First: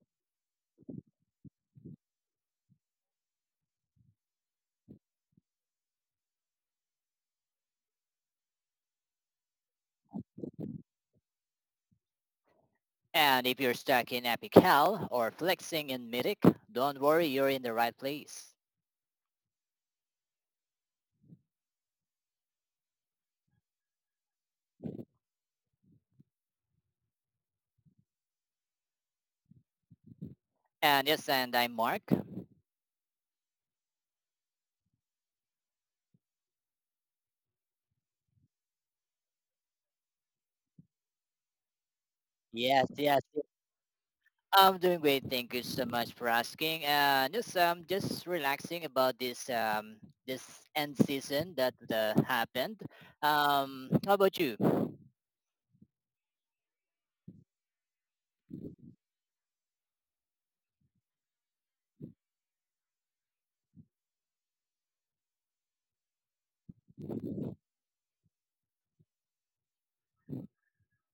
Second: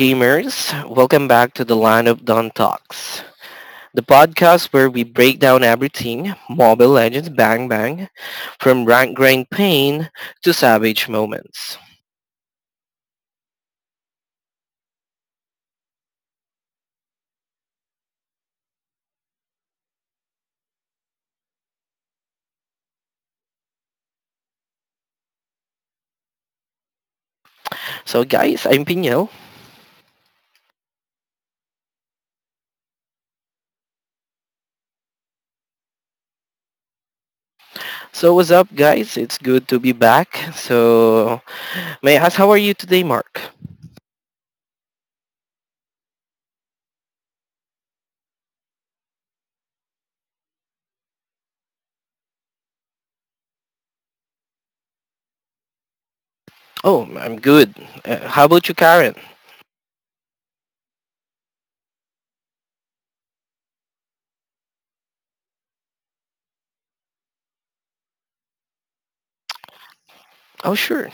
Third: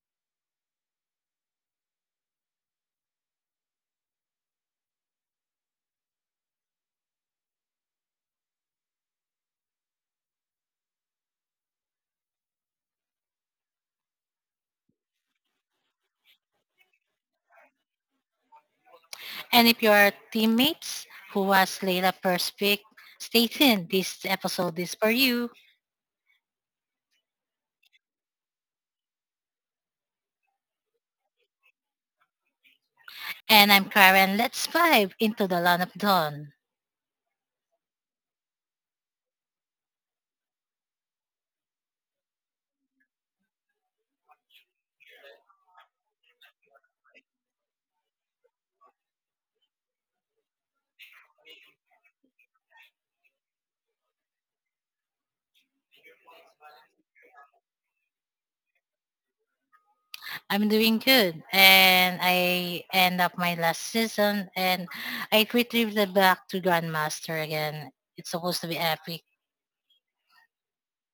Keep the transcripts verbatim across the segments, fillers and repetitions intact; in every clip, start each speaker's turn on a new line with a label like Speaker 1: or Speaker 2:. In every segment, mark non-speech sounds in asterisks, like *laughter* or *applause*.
Speaker 1: gamers? Welcome back to the Land of Dawn Talks, the podcast where we break down everything Mobile Legends Bang Bang, from rank grind pain to savage moments.
Speaker 2: And if you're stuck in Apical or flexing in Mythic, don't worry, you're in the right place.
Speaker 3: And if you are teammates who was Layla Perspic, stay tuned. This episode is for you.
Speaker 1: So, guys, I'm Pinel.
Speaker 2: And yes, and I'm Mark.
Speaker 3: And I'm Karen. Let's vibe into the Land of Dawn.
Speaker 1: So, what's up, guys? It's good to be back. So, may I ask, how are you
Speaker 2: Yes,
Speaker 1: today,
Speaker 2: yes.
Speaker 1: Mark?
Speaker 2: I'm doing great. Thank you so much for asking. And yes, I'm just relaxing about this um this end season that uh, happened. Um, how about you?
Speaker 1: Oh, I'm good. Uh, how about you, Karen?
Speaker 3: I'm doing good. And I end up my last season and I retrieved the back to Grandmaster again. It's supposed to be epic.
Speaker 1: Oh, sure.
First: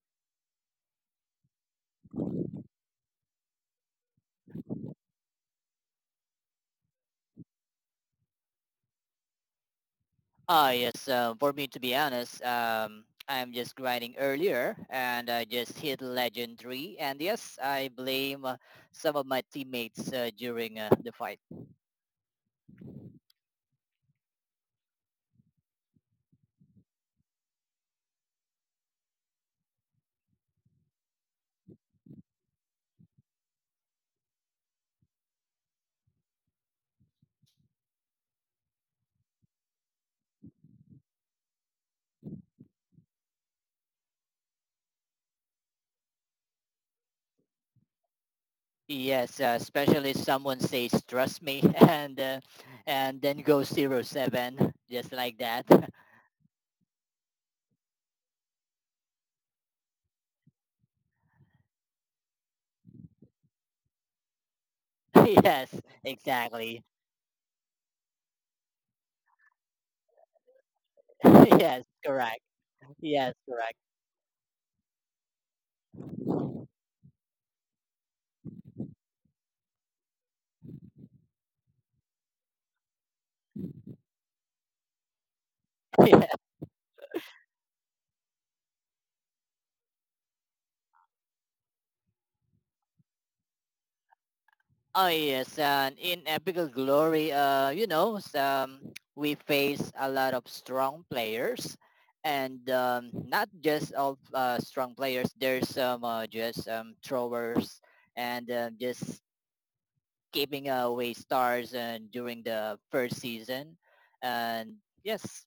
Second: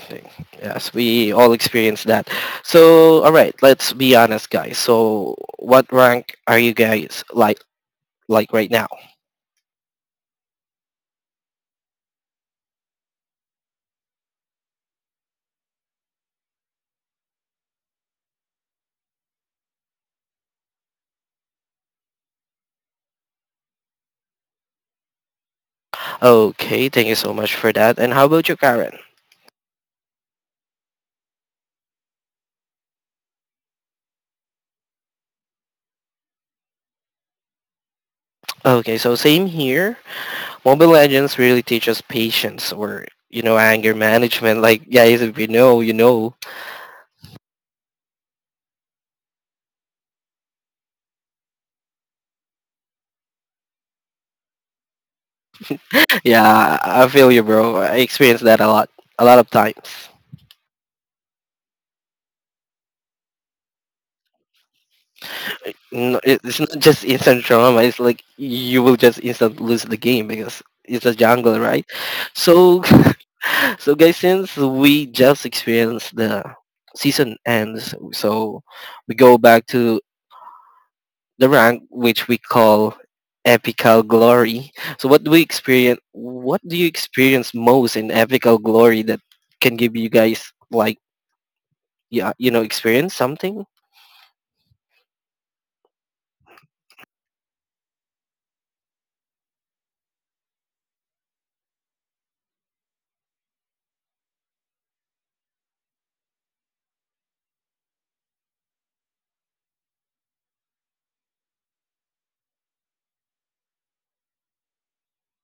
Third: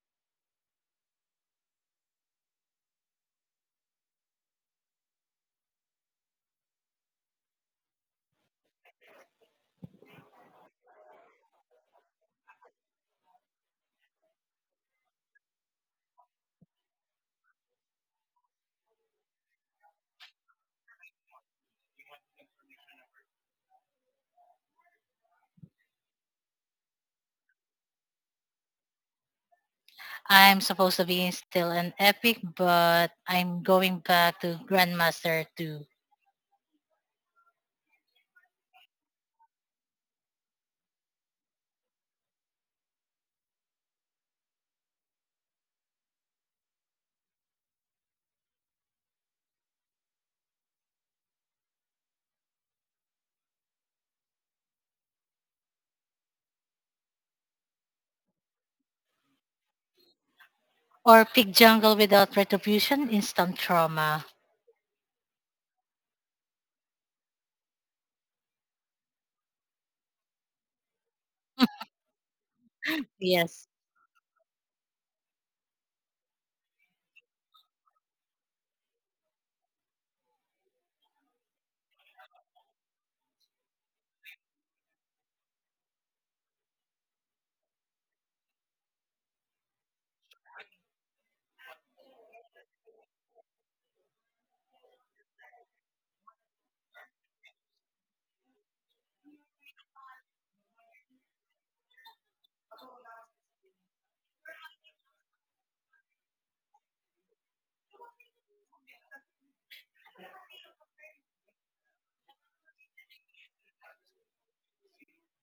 Speaker 1: Yes, we all experience that. So, all right, let's be honest, guys. So, what rank are you guys like like right now?
Speaker 2: Ah, yes. Uh, for me, to be honest, um, I'm just grinding earlier and I just hit legendary. And yes, I blame uh, some of my teammates uh, during uh, the fight.
Speaker 1: Okay, thank you so much for that. And how about you, Karen?
Speaker 3: I'm supposed to be still an epic, but I'm going back to Grandmaster two.
Speaker 1: Okay, so same here. Mobile Legends really teaches patience or, you know, anger management. Like, guys, if you know, you know. *laughs*
Speaker 2: Yes, uh, especially if someone says trust me *laughs* and uh, and then go zero seven just like that.
Speaker 1: Yeah, I feel you, bro. I experience that a lot, a lot of times.
Speaker 3: Or Pig Jungle without retribution, instant trauma.
Speaker 2: *laughs* yes,
Speaker 1: No, it- it's not
Speaker 2: exactly.
Speaker 1: just instant trauma. It's like you will just instant lose the game because it's a jungle,
Speaker 2: *laughs* yes,
Speaker 1: right?
Speaker 2: correct.
Speaker 1: So,
Speaker 2: Yes,
Speaker 3: Yes.
Speaker 2: correct.
Speaker 1: *laughs* so guys, since we just experienced the season ends, so we go back to the rank which we call epical glory. So, what do we experience?
Speaker 2: *laughs*
Speaker 1: What do you experience most in epical glory that can give you guys like yeah, you know, experience something.
Speaker 2: oh yes, and in Epical Glory, uh, you know, some, we face a lot of strong players, and um, not just all uh, strong players. There's some uh, just um, throwers and um just keeping away stars and during the first season, and yes,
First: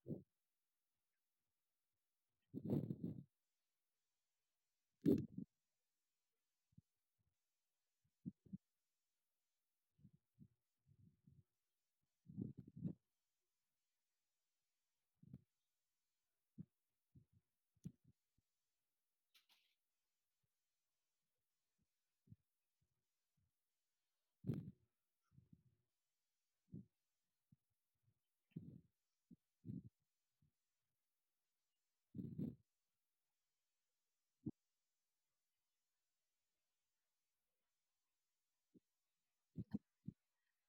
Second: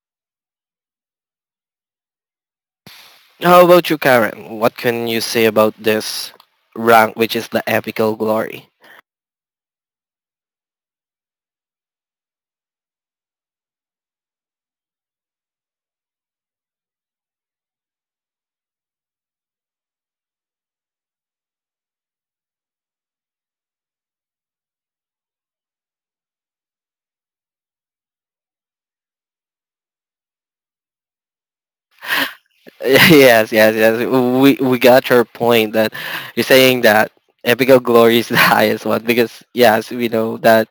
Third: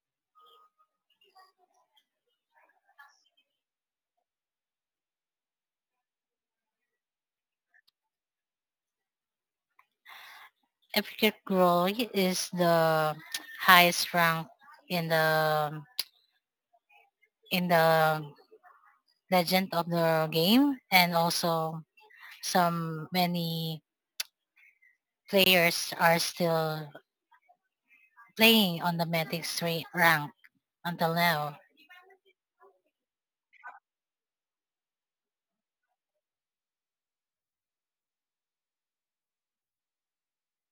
Speaker 1: How about you, Karen? What can you say about this rank, which is the epical glory?
Speaker 3: Apricot Grove is the *tsk* highest rank in the in the legend of the game, and also some many players are still playing on the Mythic Street rank until now.
Speaker 1: *laughs* Yes, yes, yes. We we got your point that you're saying that epical glory is the *laughs* highest one because yes, we know that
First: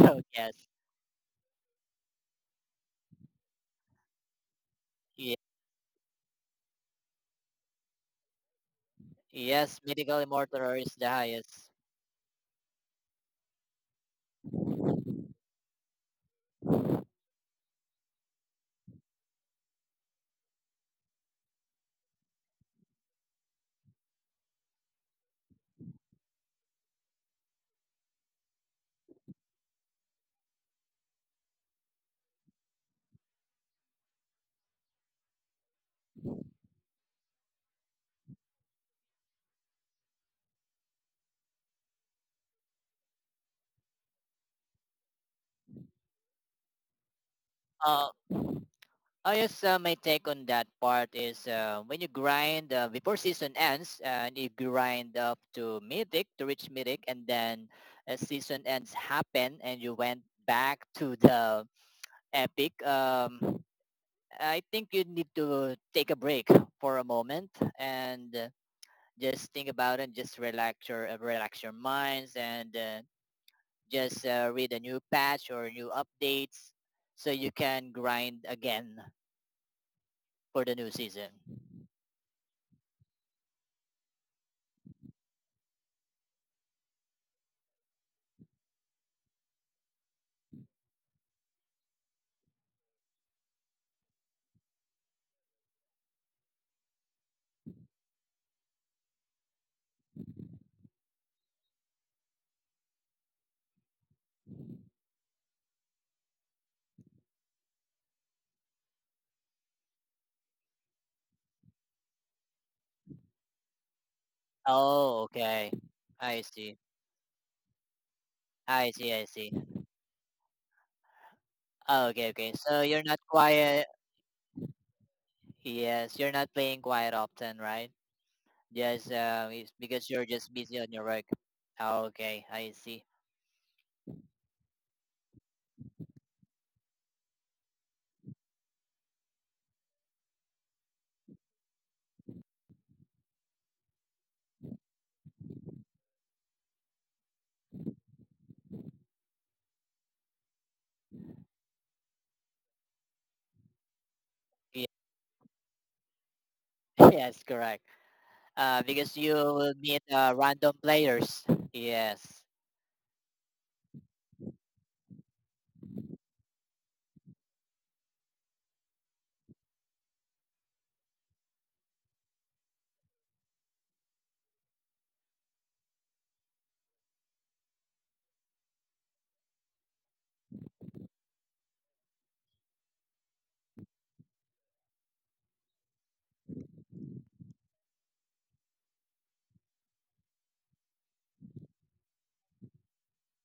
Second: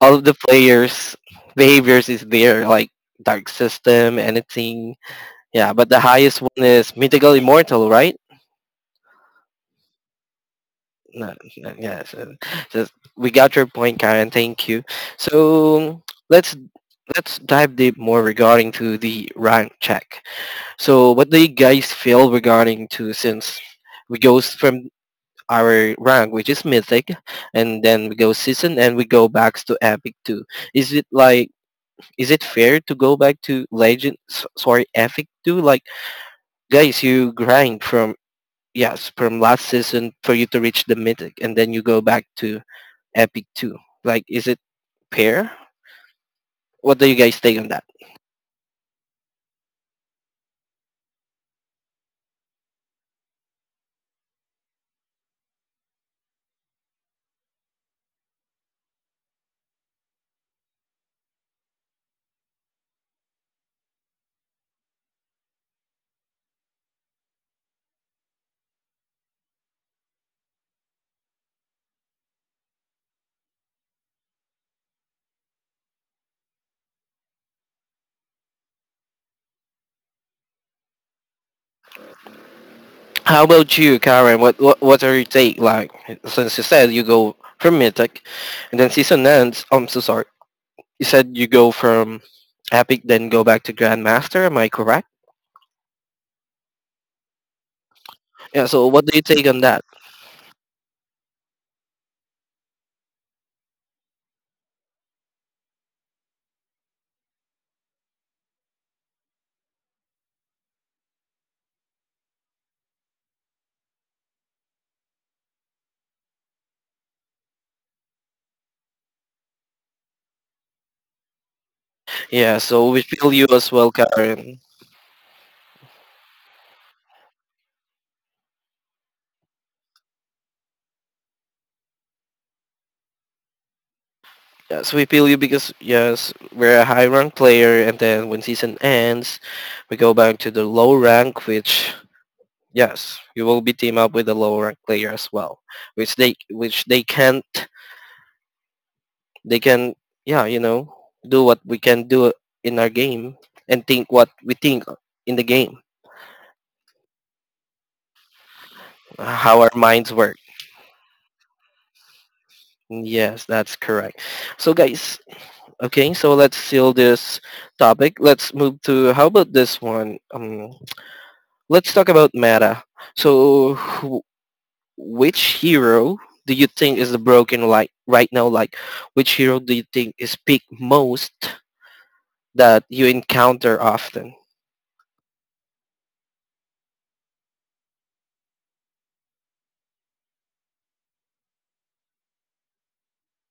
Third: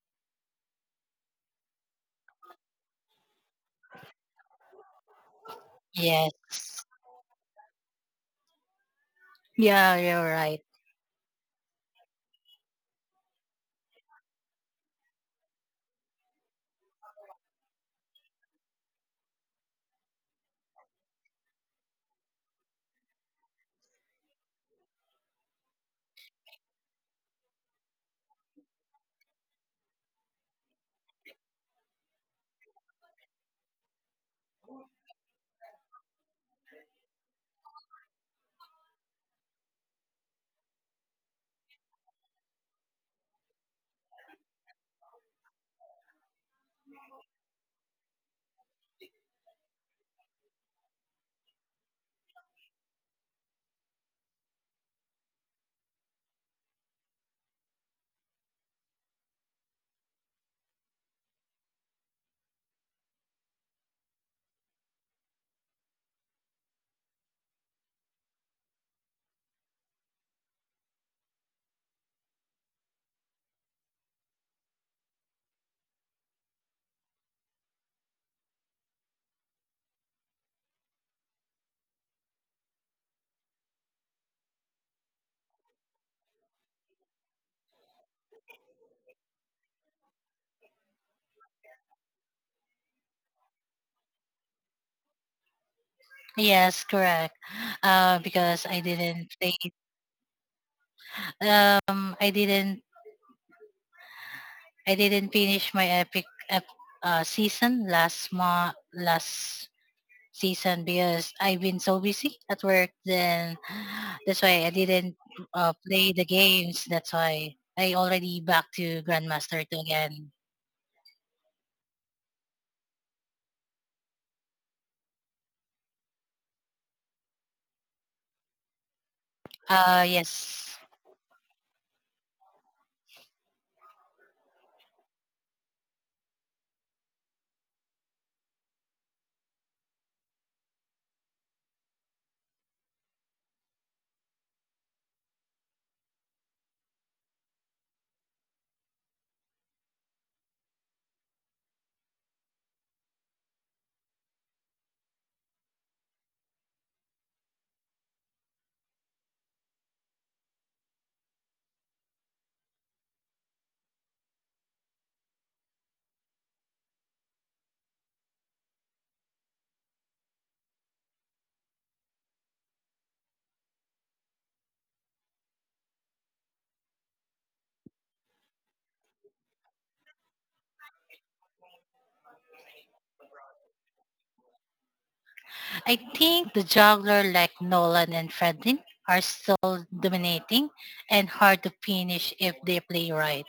Speaker 1: all of the
Speaker 2: yes,
Speaker 1: players' behaviors is there, like dark system, anything.
Speaker 2: ye-
Speaker 1: Yeah, but the highest one
Speaker 3: Yes.
Speaker 1: is mythical immortal, right?
Speaker 2: yes,
Speaker 3: Yeah,
Speaker 2: Mythical
Speaker 3: you're right.
Speaker 2: Immortal is the
Speaker 1: No,
Speaker 2: highest.
Speaker 1: no, yes. Uh, just- we got your point, Karen. Thank you. So, let's let's dive deep more regarding to the rank check. So what do you guys feel regarding to, since we goes from our rank, which is mythic, and then we go season and we go back to epic two. Is it like, is it fair to go back to legend? s- Sorry, epic two. Like guys, you grind from yes from last season for you to reach the mythic, and then you go back to epic two. Like, is it fair? What do you guys think on that?
Speaker 2: Uh, Oh yes, uh, my take on that part is uh, when you grind uh, before season ends, uh, and you grind up to mythic to reach mythic, and then uh, season ends happen, and you went back to the epic. Um, I think you need to take a break for a moment and uh, just think about it. And just relax your uh, relax your minds and uh, just uh, read a new patch or new updates so you can grind again for the new season.
Speaker 1: How about you, Karen? What what what are your take like? Since you said you go from Mythic, and then season ends. I'm so sorry. You said you go from Epic, then go back to Grandmaster. Am I correct?
Speaker 3: Yes, correct. Uh,
Speaker 1: Yeah.
Speaker 3: because I
Speaker 1: So what do you
Speaker 3: didn't
Speaker 1: take
Speaker 3: play.
Speaker 1: on that?
Speaker 3: Um, I didn't. I didn't finish my epic ep, uh, season last month. Last season because I've been so busy at work. Then *gasps* that's why I didn't
Speaker 2: Oh, okay.
Speaker 3: uh, play the
Speaker 2: I see.
Speaker 3: games. That's why I already back
Speaker 2: I
Speaker 3: to
Speaker 2: see. I see.
Speaker 3: Grandmaster two again.
Speaker 2: Oh, okay. Okay.
Speaker 1: Yeah.
Speaker 2: So
Speaker 1: So we
Speaker 2: you're not
Speaker 1: feel you as well,
Speaker 2: quiet.
Speaker 1: Karen.
Speaker 2: Yes, you're not playing quiet often, right? Just uh, it's
Speaker 3: Uh,
Speaker 2: because you're just
Speaker 3: yes.
Speaker 2: busy on your work. Oh, okay. I see.
Speaker 1: Yes, we feel you because yes, we're a high rank player, and then when season ends, we go back to the low rank, which yes, you will be team up with the low rank player as well, which they which they can't they can yeah you know do what we can do in our game and think what we think
Speaker 2: Ye-
Speaker 1: in the game
Speaker 2: *laughs* yes, correct. Uh, because you
Speaker 1: how our
Speaker 2: will meet
Speaker 1: minds work
Speaker 2: uh, random players. Yes.
Speaker 1: yes that's correct so guys okay so let's seal this topic, let's move to how about this one, um let's talk about meta. So who- which hero do you think is the broken like right now, like which hero do you think is peak most that you encounter often?
Speaker 3: I think the juggler like Nolan and Fredlin are still dominating and hard to finish if they play right.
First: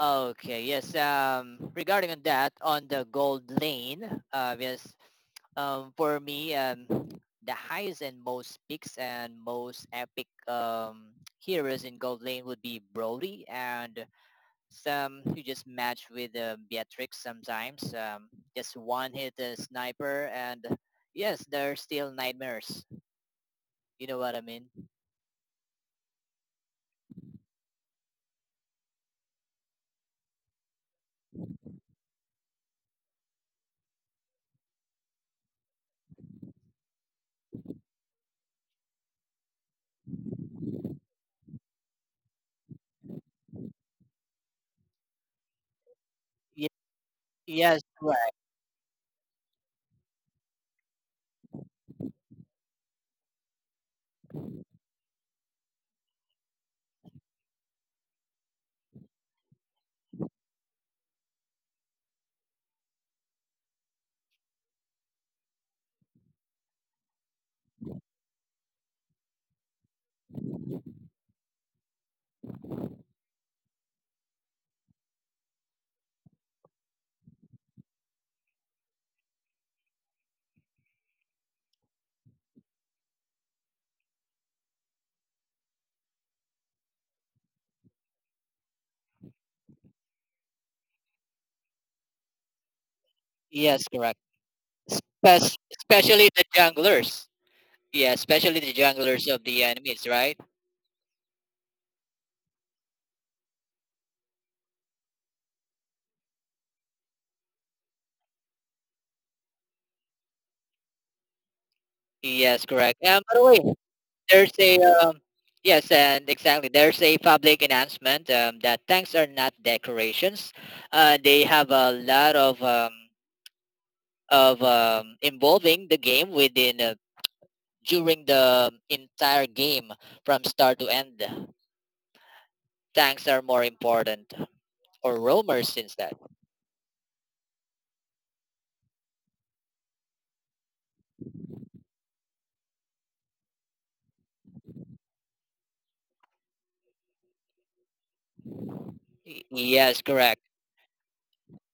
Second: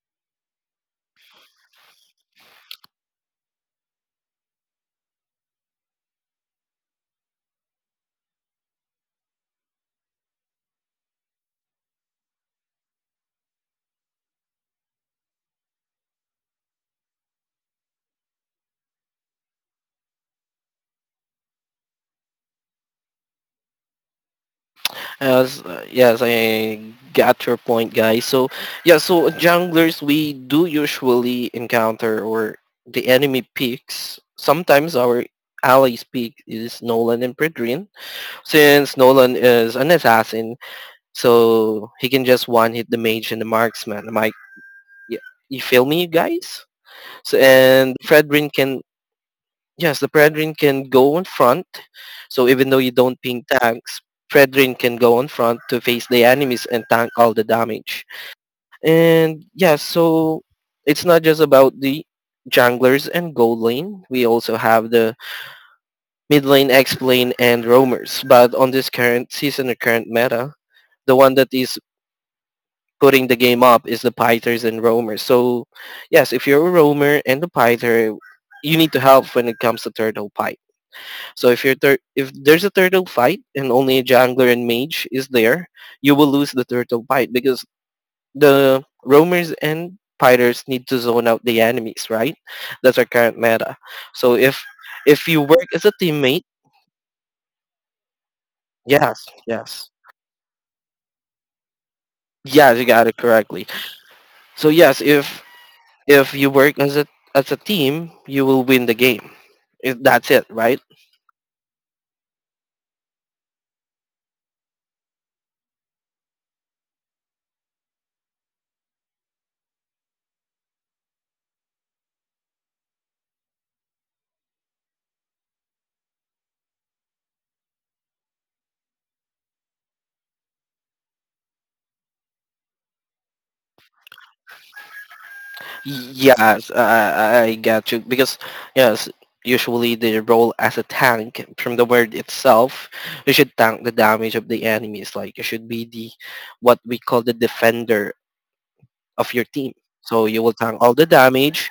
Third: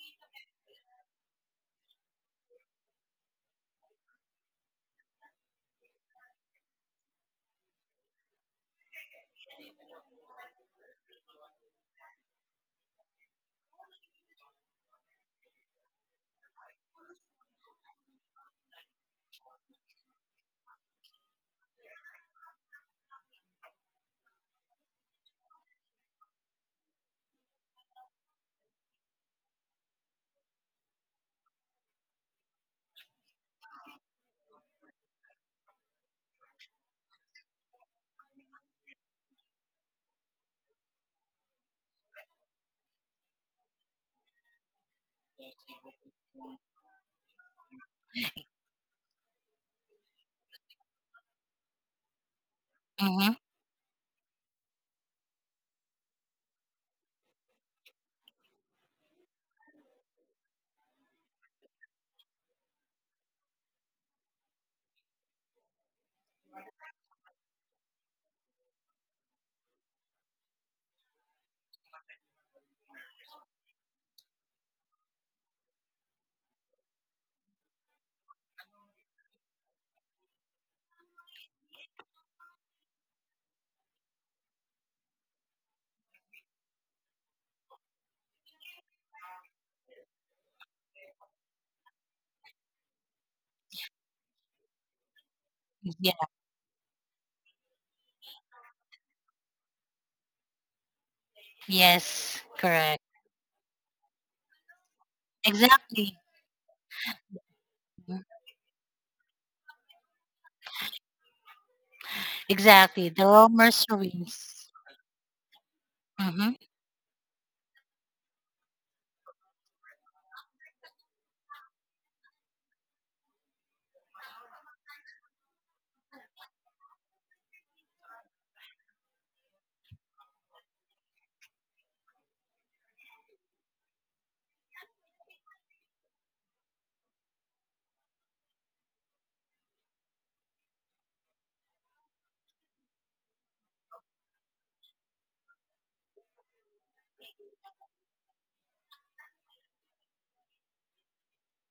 Speaker 2: Okay, yes. Um, regarding on that, on the gold lane, uh, yes, um, for me, um, the highest and most peaks and most epic um, heroes in Gold Lane would be Brody and some you just match with uh, Beatrix sometimes. Um, just one hit a sniper and yes, they're still nightmares. You know what I mean?
Speaker 1: As uh, yes, I got your point, guys. So yeah, so junglers we do usually encounter, or the enemy picks. Sometimes our allies pick is Nolan and Predrin, since Nolan is an assassin, so he can just one hit the mage and the marksman. Am I? Yeah, you feel me, guys?
Speaker 2: Ye-
Speaker 1: So,
Speaker 2: Yes,
Speaker 1: and
Speaker 2: correct.
Speaker 1: Fredrin can, yes, the Predrin can go in front. So even though you don't
Speaker 3: Mm-hmm.
Speaker 1: ping tanks, Predrin can go in front to face the enemies and tank all the damage. And yeah, so it's not just about the junglers and gold lane. We also have the mid lane, X lane, and roamers. But on this current season or current meta, the one that is putting the game up is the pythers and roamers. So yes, if you're a roamer and a pyther, you need to help when it comes to turtle pipe. So if you're tur- if there's a turtle fight and only a jungler and mage is there, you will lose the turtle fight because the roamers and fighters need to zone out the enemies, right? That's our current meta.
Speaker 2: Yes, correct.
Speaker 1: So if if you
Speaker 2: Spec-
Speaker 1: work as a
Speaker 3: Yeah.
Speaker 2: especially the
Speaker 1: teammate,
Speaker 2: junglers. Yeah, especially the
Speaker 1: yes,
Speaker 2: junglers of the
Speaker 1: yes,
Speaker 2: enemies, right?
Speaker 3: Yes.
Speaker 1: yes, you
Speaker 3: Correct.
Speaker 1: got it correctly. So yes, if
Speaker 3: Exactly.
Speaker 1: if you work as a as a team,
Speaker 3: Mhm.
Speaker 1: you will win the game. If that's it, right?
Speaker 2: Yes, correct.
Speaker 3: Exactly.
Speaker 2: Um,
Speaker 3: The
Speaker 2: by the
Speaker 3: Romer
Speaker 2: way,
Speaker 3: Serene.
Speaker 2: there's a um, yes, and
Speaker 3: Mm-hmm.
Speaker 2: exactly. There's a public announcement um, that tanks are not decorations. Uh, they have a lot of um, of um, involving the game within uh, during the entire game from start to end. Tanks are more important, or roamers since that.
Speaker 1: Yes, I, I I got you. Because, yes, usually they roll as a tank from the word itself. You should tank the damage of the enemies. Like, you should be the, what we call the defender of
Speaker 2: Y-
Speaker 1: your team.
Speaker 2: Yes,
Speaker 1: So
Speaker 2: correct.
Speaker 1: you will tank all the damage,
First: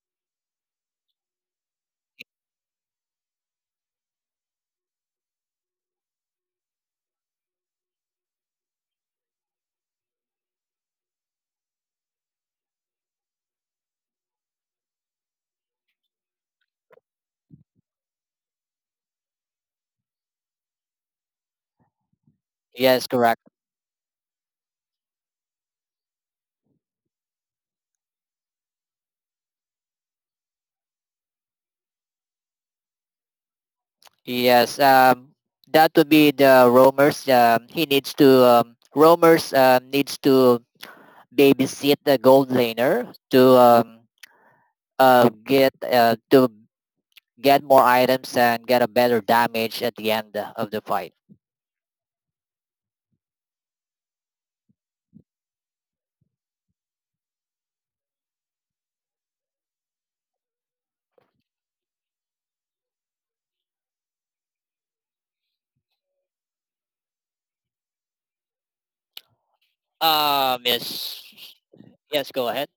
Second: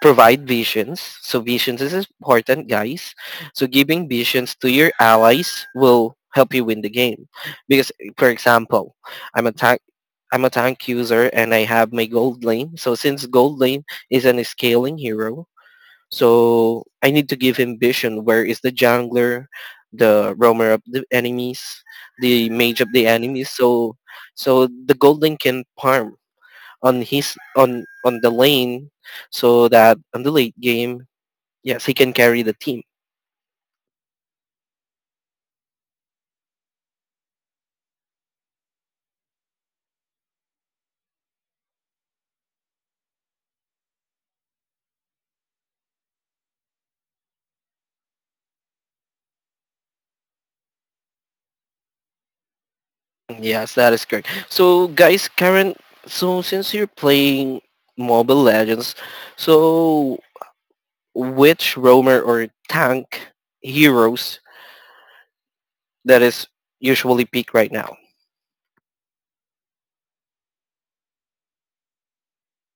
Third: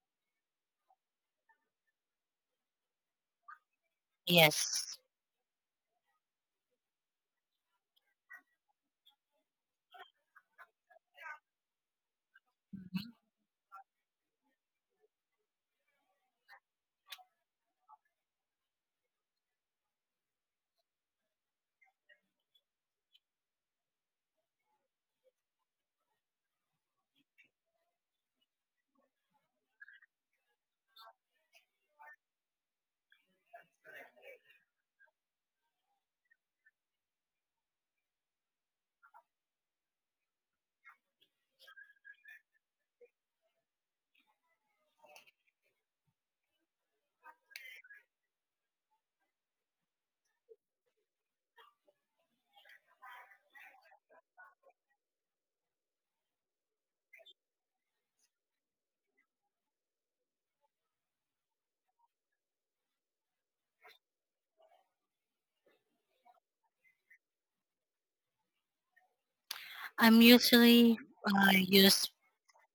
Speaker 1: provide visions. So visions is important, guys. So giving visions to your
Speaker 3: Yes.
Speaker 1: allies will help you win the game. Because, for example, I'm a tank. I'm a tank user and I have my gold lane. So since gold lane is an scaling hero, so I need to give him vision. Where is the jungler, the roamer of the enemies, the mage of
Speaker 2: Yes,
Speaker 1: the
Speaker 2: correct.
Speaker 1: enemies? So so the gold lane can farm on his on on the lane so that on the late game yes he can carry the team.
Speaker 2: Yes, um, that would be the roamers. Um, he needs to um, roamers um, needs to babysit the gold laner to um, uh, get uh, to get more items and get a better damage at the end of the fight.
Speaker 1: Yes, that is correct. So guys, Karen, so since you're playing Mobile Legends, so which roamer or tank heroes that is usually peak right now?
Speaker 3: I'm
Speaker 2: Um,
Speaker 3: usually
Speaker 2: yes,
Speaker 3: uh, use.
Speaker 2: yes, go ahead.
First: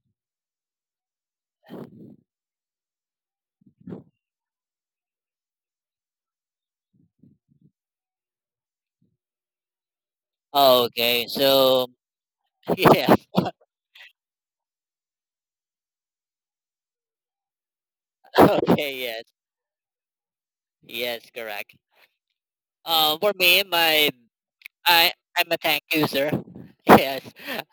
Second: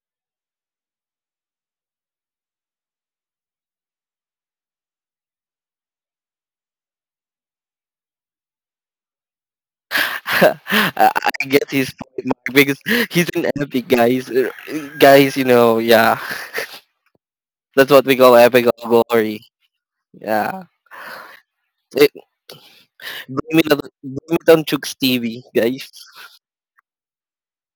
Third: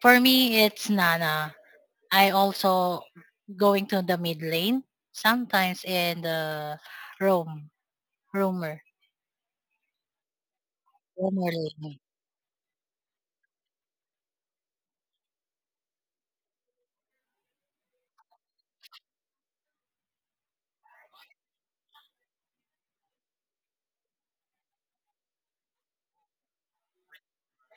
Speaker 3: For me, it's Nana. I also going to the mid lane, sometimes in the roam, roamer,
Speaker 1: *laughs* I
Speaker 2: Okay,
Speaker 1: I
Speaker 3: roamer
Speaker 1: get
Speaker 2: so
Speaker 1: his
Speaker 3: lane.
Speaker 1: point, Mark, because
Speaker 2: *laughs* yes,
Speaker 1: he's an epic guys. Uh, guys, you know, yeah, *laughs* that's what we call
Speaker 2: *laughs*
Speaker 1: epic
Speaker 2: okay, yes,
Speaker 1: glory. Yeah,
Speaker 2: yes, correct. Um, for
Speaker 1: blame
Speaker 2: me,
Speaker 1: it on,
Speaker 2: my
Speaker 1: blame it on Chuck's
Speaker 2: I
Speaker 1: T V,
Speaker 2: I'm a tank
Speaker 1: guys.
Speaker 2: user. *laughs* yes,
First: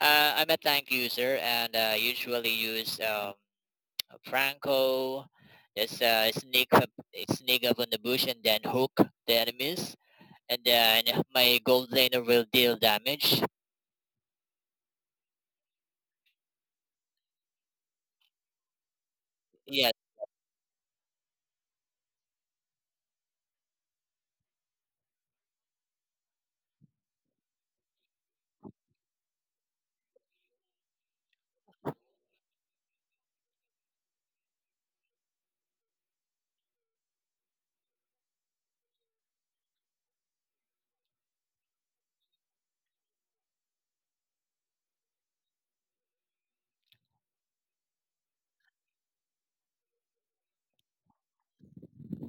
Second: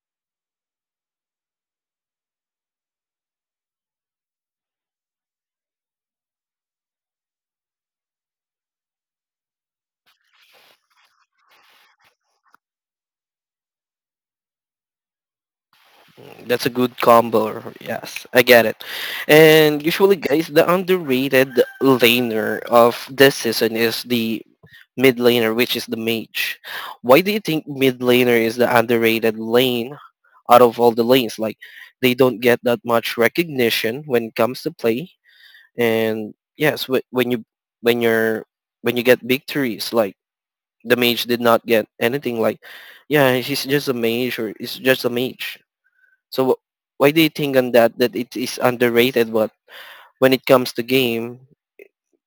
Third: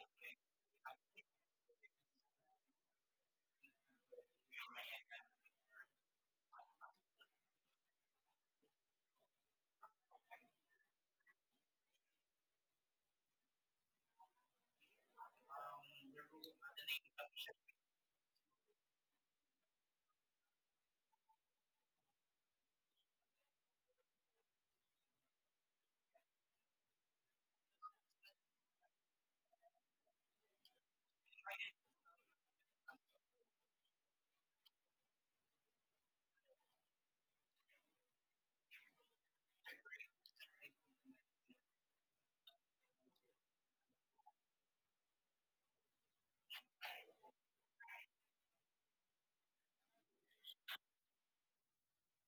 Speaker 2: uh, I'm a tank user, and uh, usually use um, a Franco. Just uh, sneak up, sneak up on the bush, and then hook the enemies, and then my gold laner will deal damage.
Speaker 1: That's a good combo. Yes, I get it. And
Speaker 2: Yes.
Speaker 1: usually, guys, the underrated laner of this season is the mid laner, which is the mage. Why do you think mid laner is the underrated lane out of all the lanes? Like, they don't get that much recognition when it comes to play. And yes, wh- when you, when you're, when you get victories, like the mage did not get anything like yeah he's just a mage, or it's just a mage. So wh- why do you think on that, that it is underrated, but when it comes to game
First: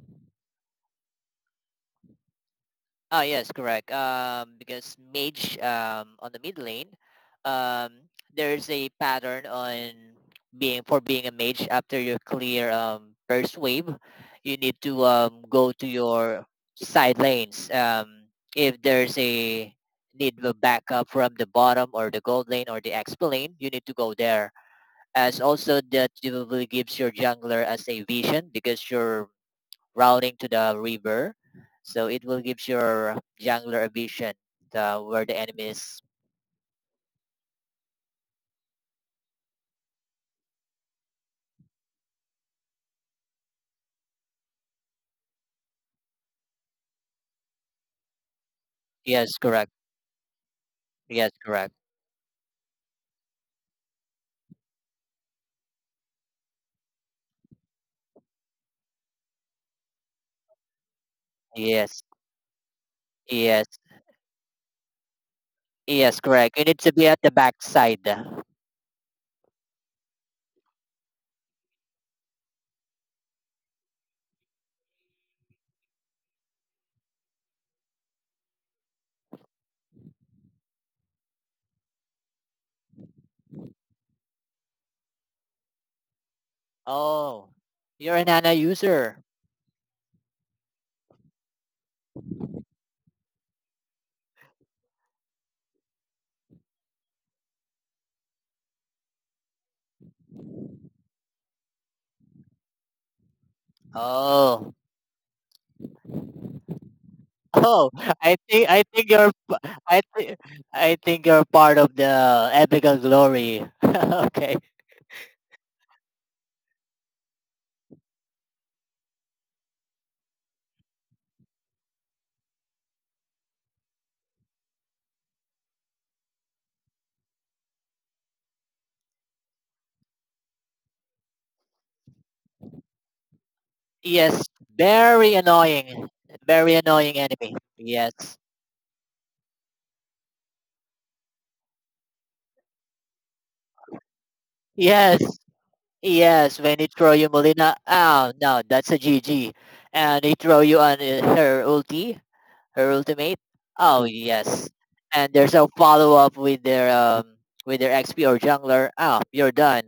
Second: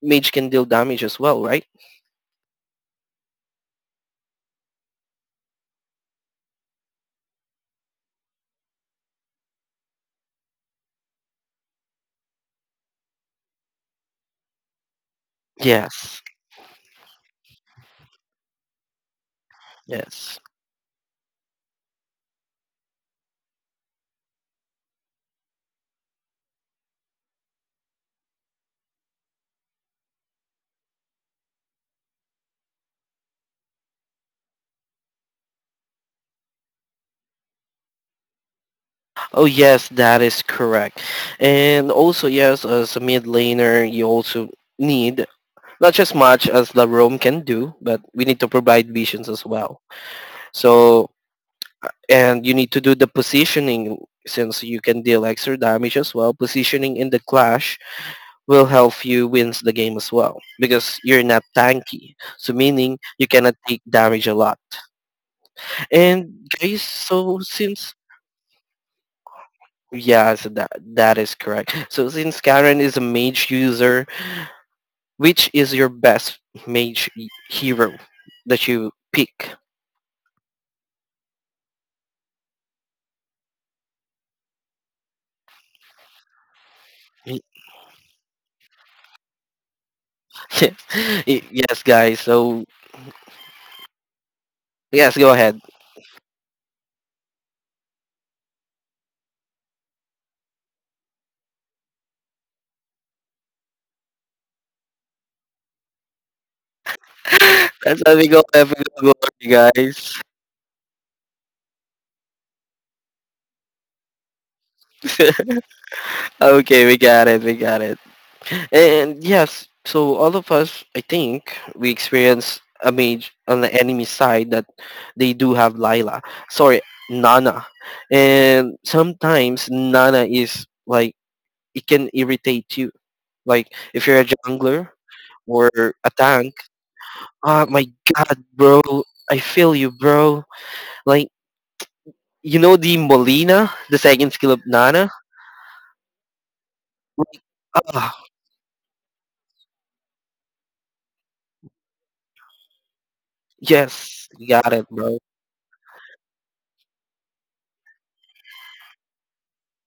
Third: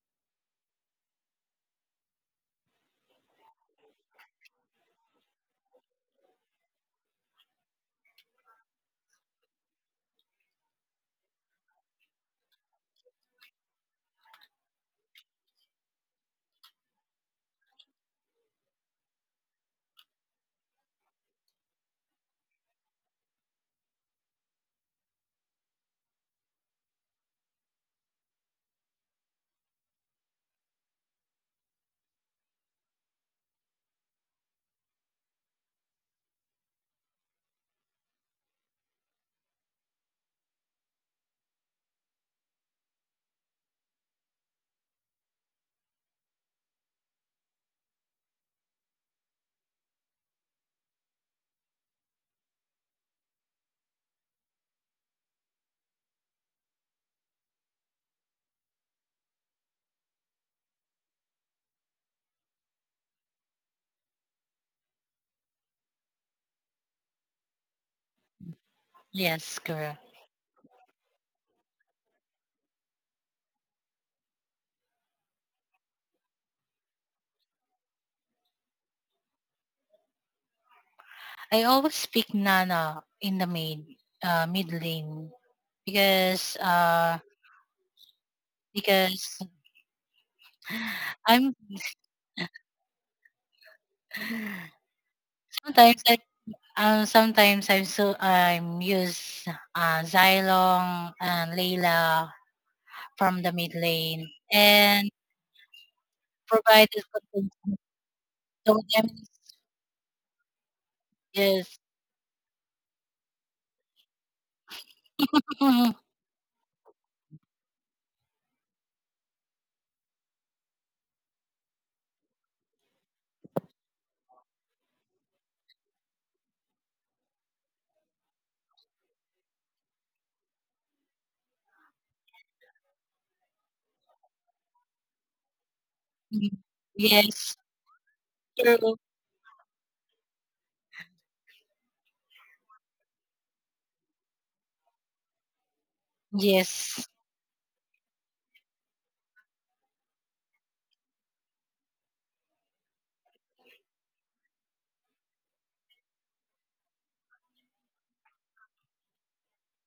Speaker 1: mage can deal damage as well, right?
Speaker 2: Oh yes, correct. Um, because mage um, on the mid lane, um, there's a pattern on being for being a mage. After you clear um, first wave, you need to um, go to
Speaker 1: Yes,
Speaker 2: your side lanes. Um, if there's a need
Speaker 1: yes.
Speaker 2: of backup from the bottom or the gold lane or the exp lane, you need to go there. As also that you will gives your jungler as a vision because your routing to the river. So it will give your jungler a vision uh, where the enemy is.
Speaker 1: Oh yes, that is correct. And also yes, as a mid laner you also need, not just much as the roam can do, but we need to provide
Speaker 2: Yes,
Speaker 1: visions as
Speaker 2: correct.
Speaker 1: well. So,
Speaker 2: Yes, correct.
Speaker 1: and you need to do the positioning since you can deal extra damage as well. Positioning in the clash will help you wins the game as well because you're not
Speaker 2: Yes,
Speaker 1: tanky. So meaning you cannot
Speaker 2: yes,
Speaker 1: take damage a lot.
Speaker 2: yes,
Speaker 1: And
Speaker 2: correct. You need
Speaker 1: guys,
Speaker 2: to be at the
Speaker 1: so
Speaker 2: back
Speaker 1: since
Speaker 2: side.
Speaker 3: Yes, correct.
Speaker 1: yeah, so that that is correct. So since Karen is a mage user, which is your best mage hero that you pick?
Speaker 3: I always pick Nana in the mid, uh, mid lane because uh
Speaker 2: Oh,
Speaker 1: *laughs*
Speaker 2: you're an Ana user.
Speaker 3: because *sighs* I'm
Speaker 1: Yes, guys. So yes, go ahead.
Speaker 3: sometimes. I um Sometimes I'm so I'm use uh Xylong and Layla from the mid lane
Speaker 2: Oh,
Speaker 3: and provided
Speaker 2: *laughs*
Speaker 3: content.
Speaker 1: *laughs*
Speaker 2: oh,
Speaker 1: That's how we
Speaker 2: I
Speaker 1: go
Speaker 2: think
Speaker 3: So
Speaker 1: every
Speaker 2: I think
Speaker 1: go,
Speaker 2: you're
Speaker 3: Gemini's,
Speaker 2: p- I
Speaker 1: guys.
Speaker 2: think I think you're part
Speaker 3: yes.
Speaker 2: of the epical glory. *laughs* okay.
Speaker 1: *laughs*
Speaker 3: Mhm,
Speaker 1: Okay, we got it, we got it. And yes, so all of us, I think, we experience a mage on the enemy side that they do have Lila. Sorry, Nana. And sometimes Nana is like, it can irritate you. Like, if you're a
Speaker 2: Yes,
Speaker 1: jungler
Speaker 2: very
Speaker 1: or
Speaker 2: annoying,
Speaker 1: a tank,
Speaker 3: mhm.
Speaker 2: very annoying enemy.
Speaker 3: Yes,
Speaker 1: oh my
Speaker 2: Yes,
Speaker 1: god, bro,
Speaker 3: true.
Speaker 1: I feel you, bro. Like, you know the Molina, the second skill of Nana?
Speaker 2: yes, yes, when he
Speaker 3: Yes,
Speaker 2: throw you Molina,
Speaker 1: Ah,
Speaker 2: oh no, that's a G G. And he throw you on uh, her ulti, her ultimate. Oh
Speaker 1: yes,
Speaker 2: yes.
Speaker 1: got it, bro.
Speaker 2: And there's a follow up with their um with their X P or jungler. Oh, you're done.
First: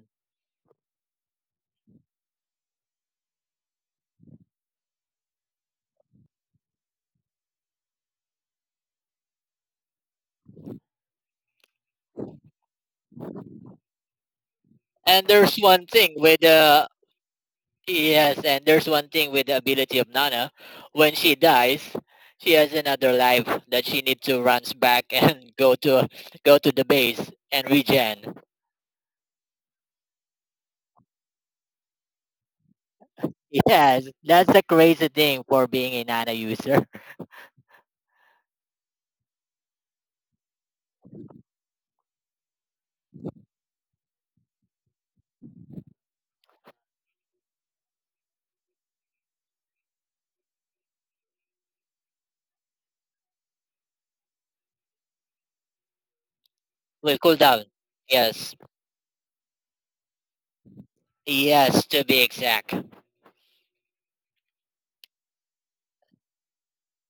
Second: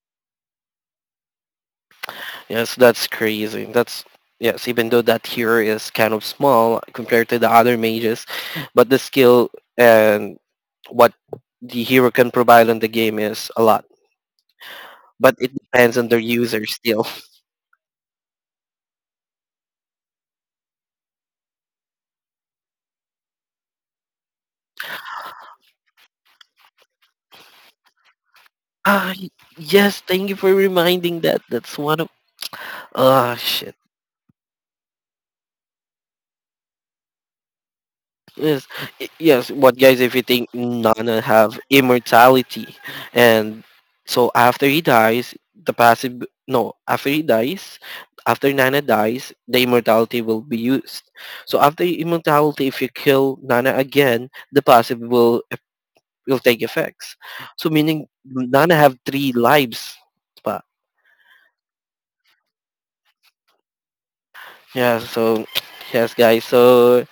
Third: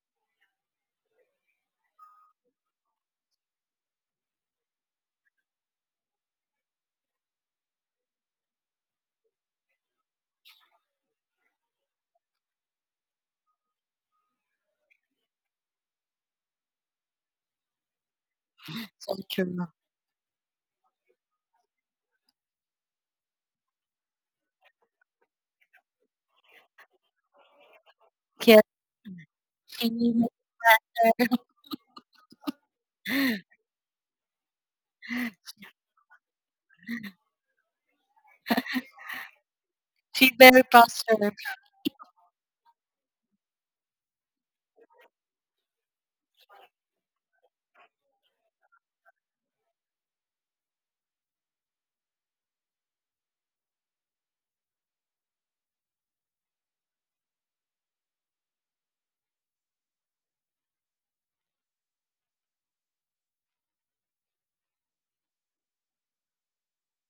Speaker 1: Yes, that's crazy. That's yes, even though that hero is kind of small compared to the other mages, but the skill and what the hero can provide on the game is a lot.
Speaker 2: And
Speaker 1: But it
Speaker 2: there's one
Speaker 1: depends on
Speaker 2: thing
Speaker 1: the
Speaker 2: with
Speaker 1: user
Speaker 2: the
Speaker 1: still. *laughs*
Speaker 2: yes, and there's one
Speaker 3: so
Speaker 2: thing with the
Speaker 3: true.
Speaker 2: ability of Nana. When she dies, she has another life that she needs to runs back and *laughs* go to go to the base and regen.
Speaker 3: Yes,
Speaker 1: Ah, y-
Speaker 3: she
Speaker 1: yes, thank
Speaker 3: needed
Speaker 1: you for reminding that. That's one of, ah
Speaker 3: that. *laughs*
Speaker 1: shit.
Speaker 2: Yes, that's the crazy thing for being a nano user.
Speaker 1: Yes, y- yes. But guys, if you
Speaker 3: She
Speaker 1: think
Speaker 3: very
Speaker 1: Nana
Speaker 3: prosper.
Speaker 1: have immortality, and so after he dies, the passive, no, after he dies, after Nana dies, the immortality will be used. So after immortality, if you kill Nana again, the passive will will take
Speaker 2: *laughs*
Speaker 1: effects.
Speaker 2: will cool down.
Speaker 1: So meaning
Speaker 2: Yes.
Speaker 1: Nana have three lives. Pa.
Speaker 2: Yes, to be exact. *laughs*
Speaker 1: Yeah. So *tsk* yes, guys. So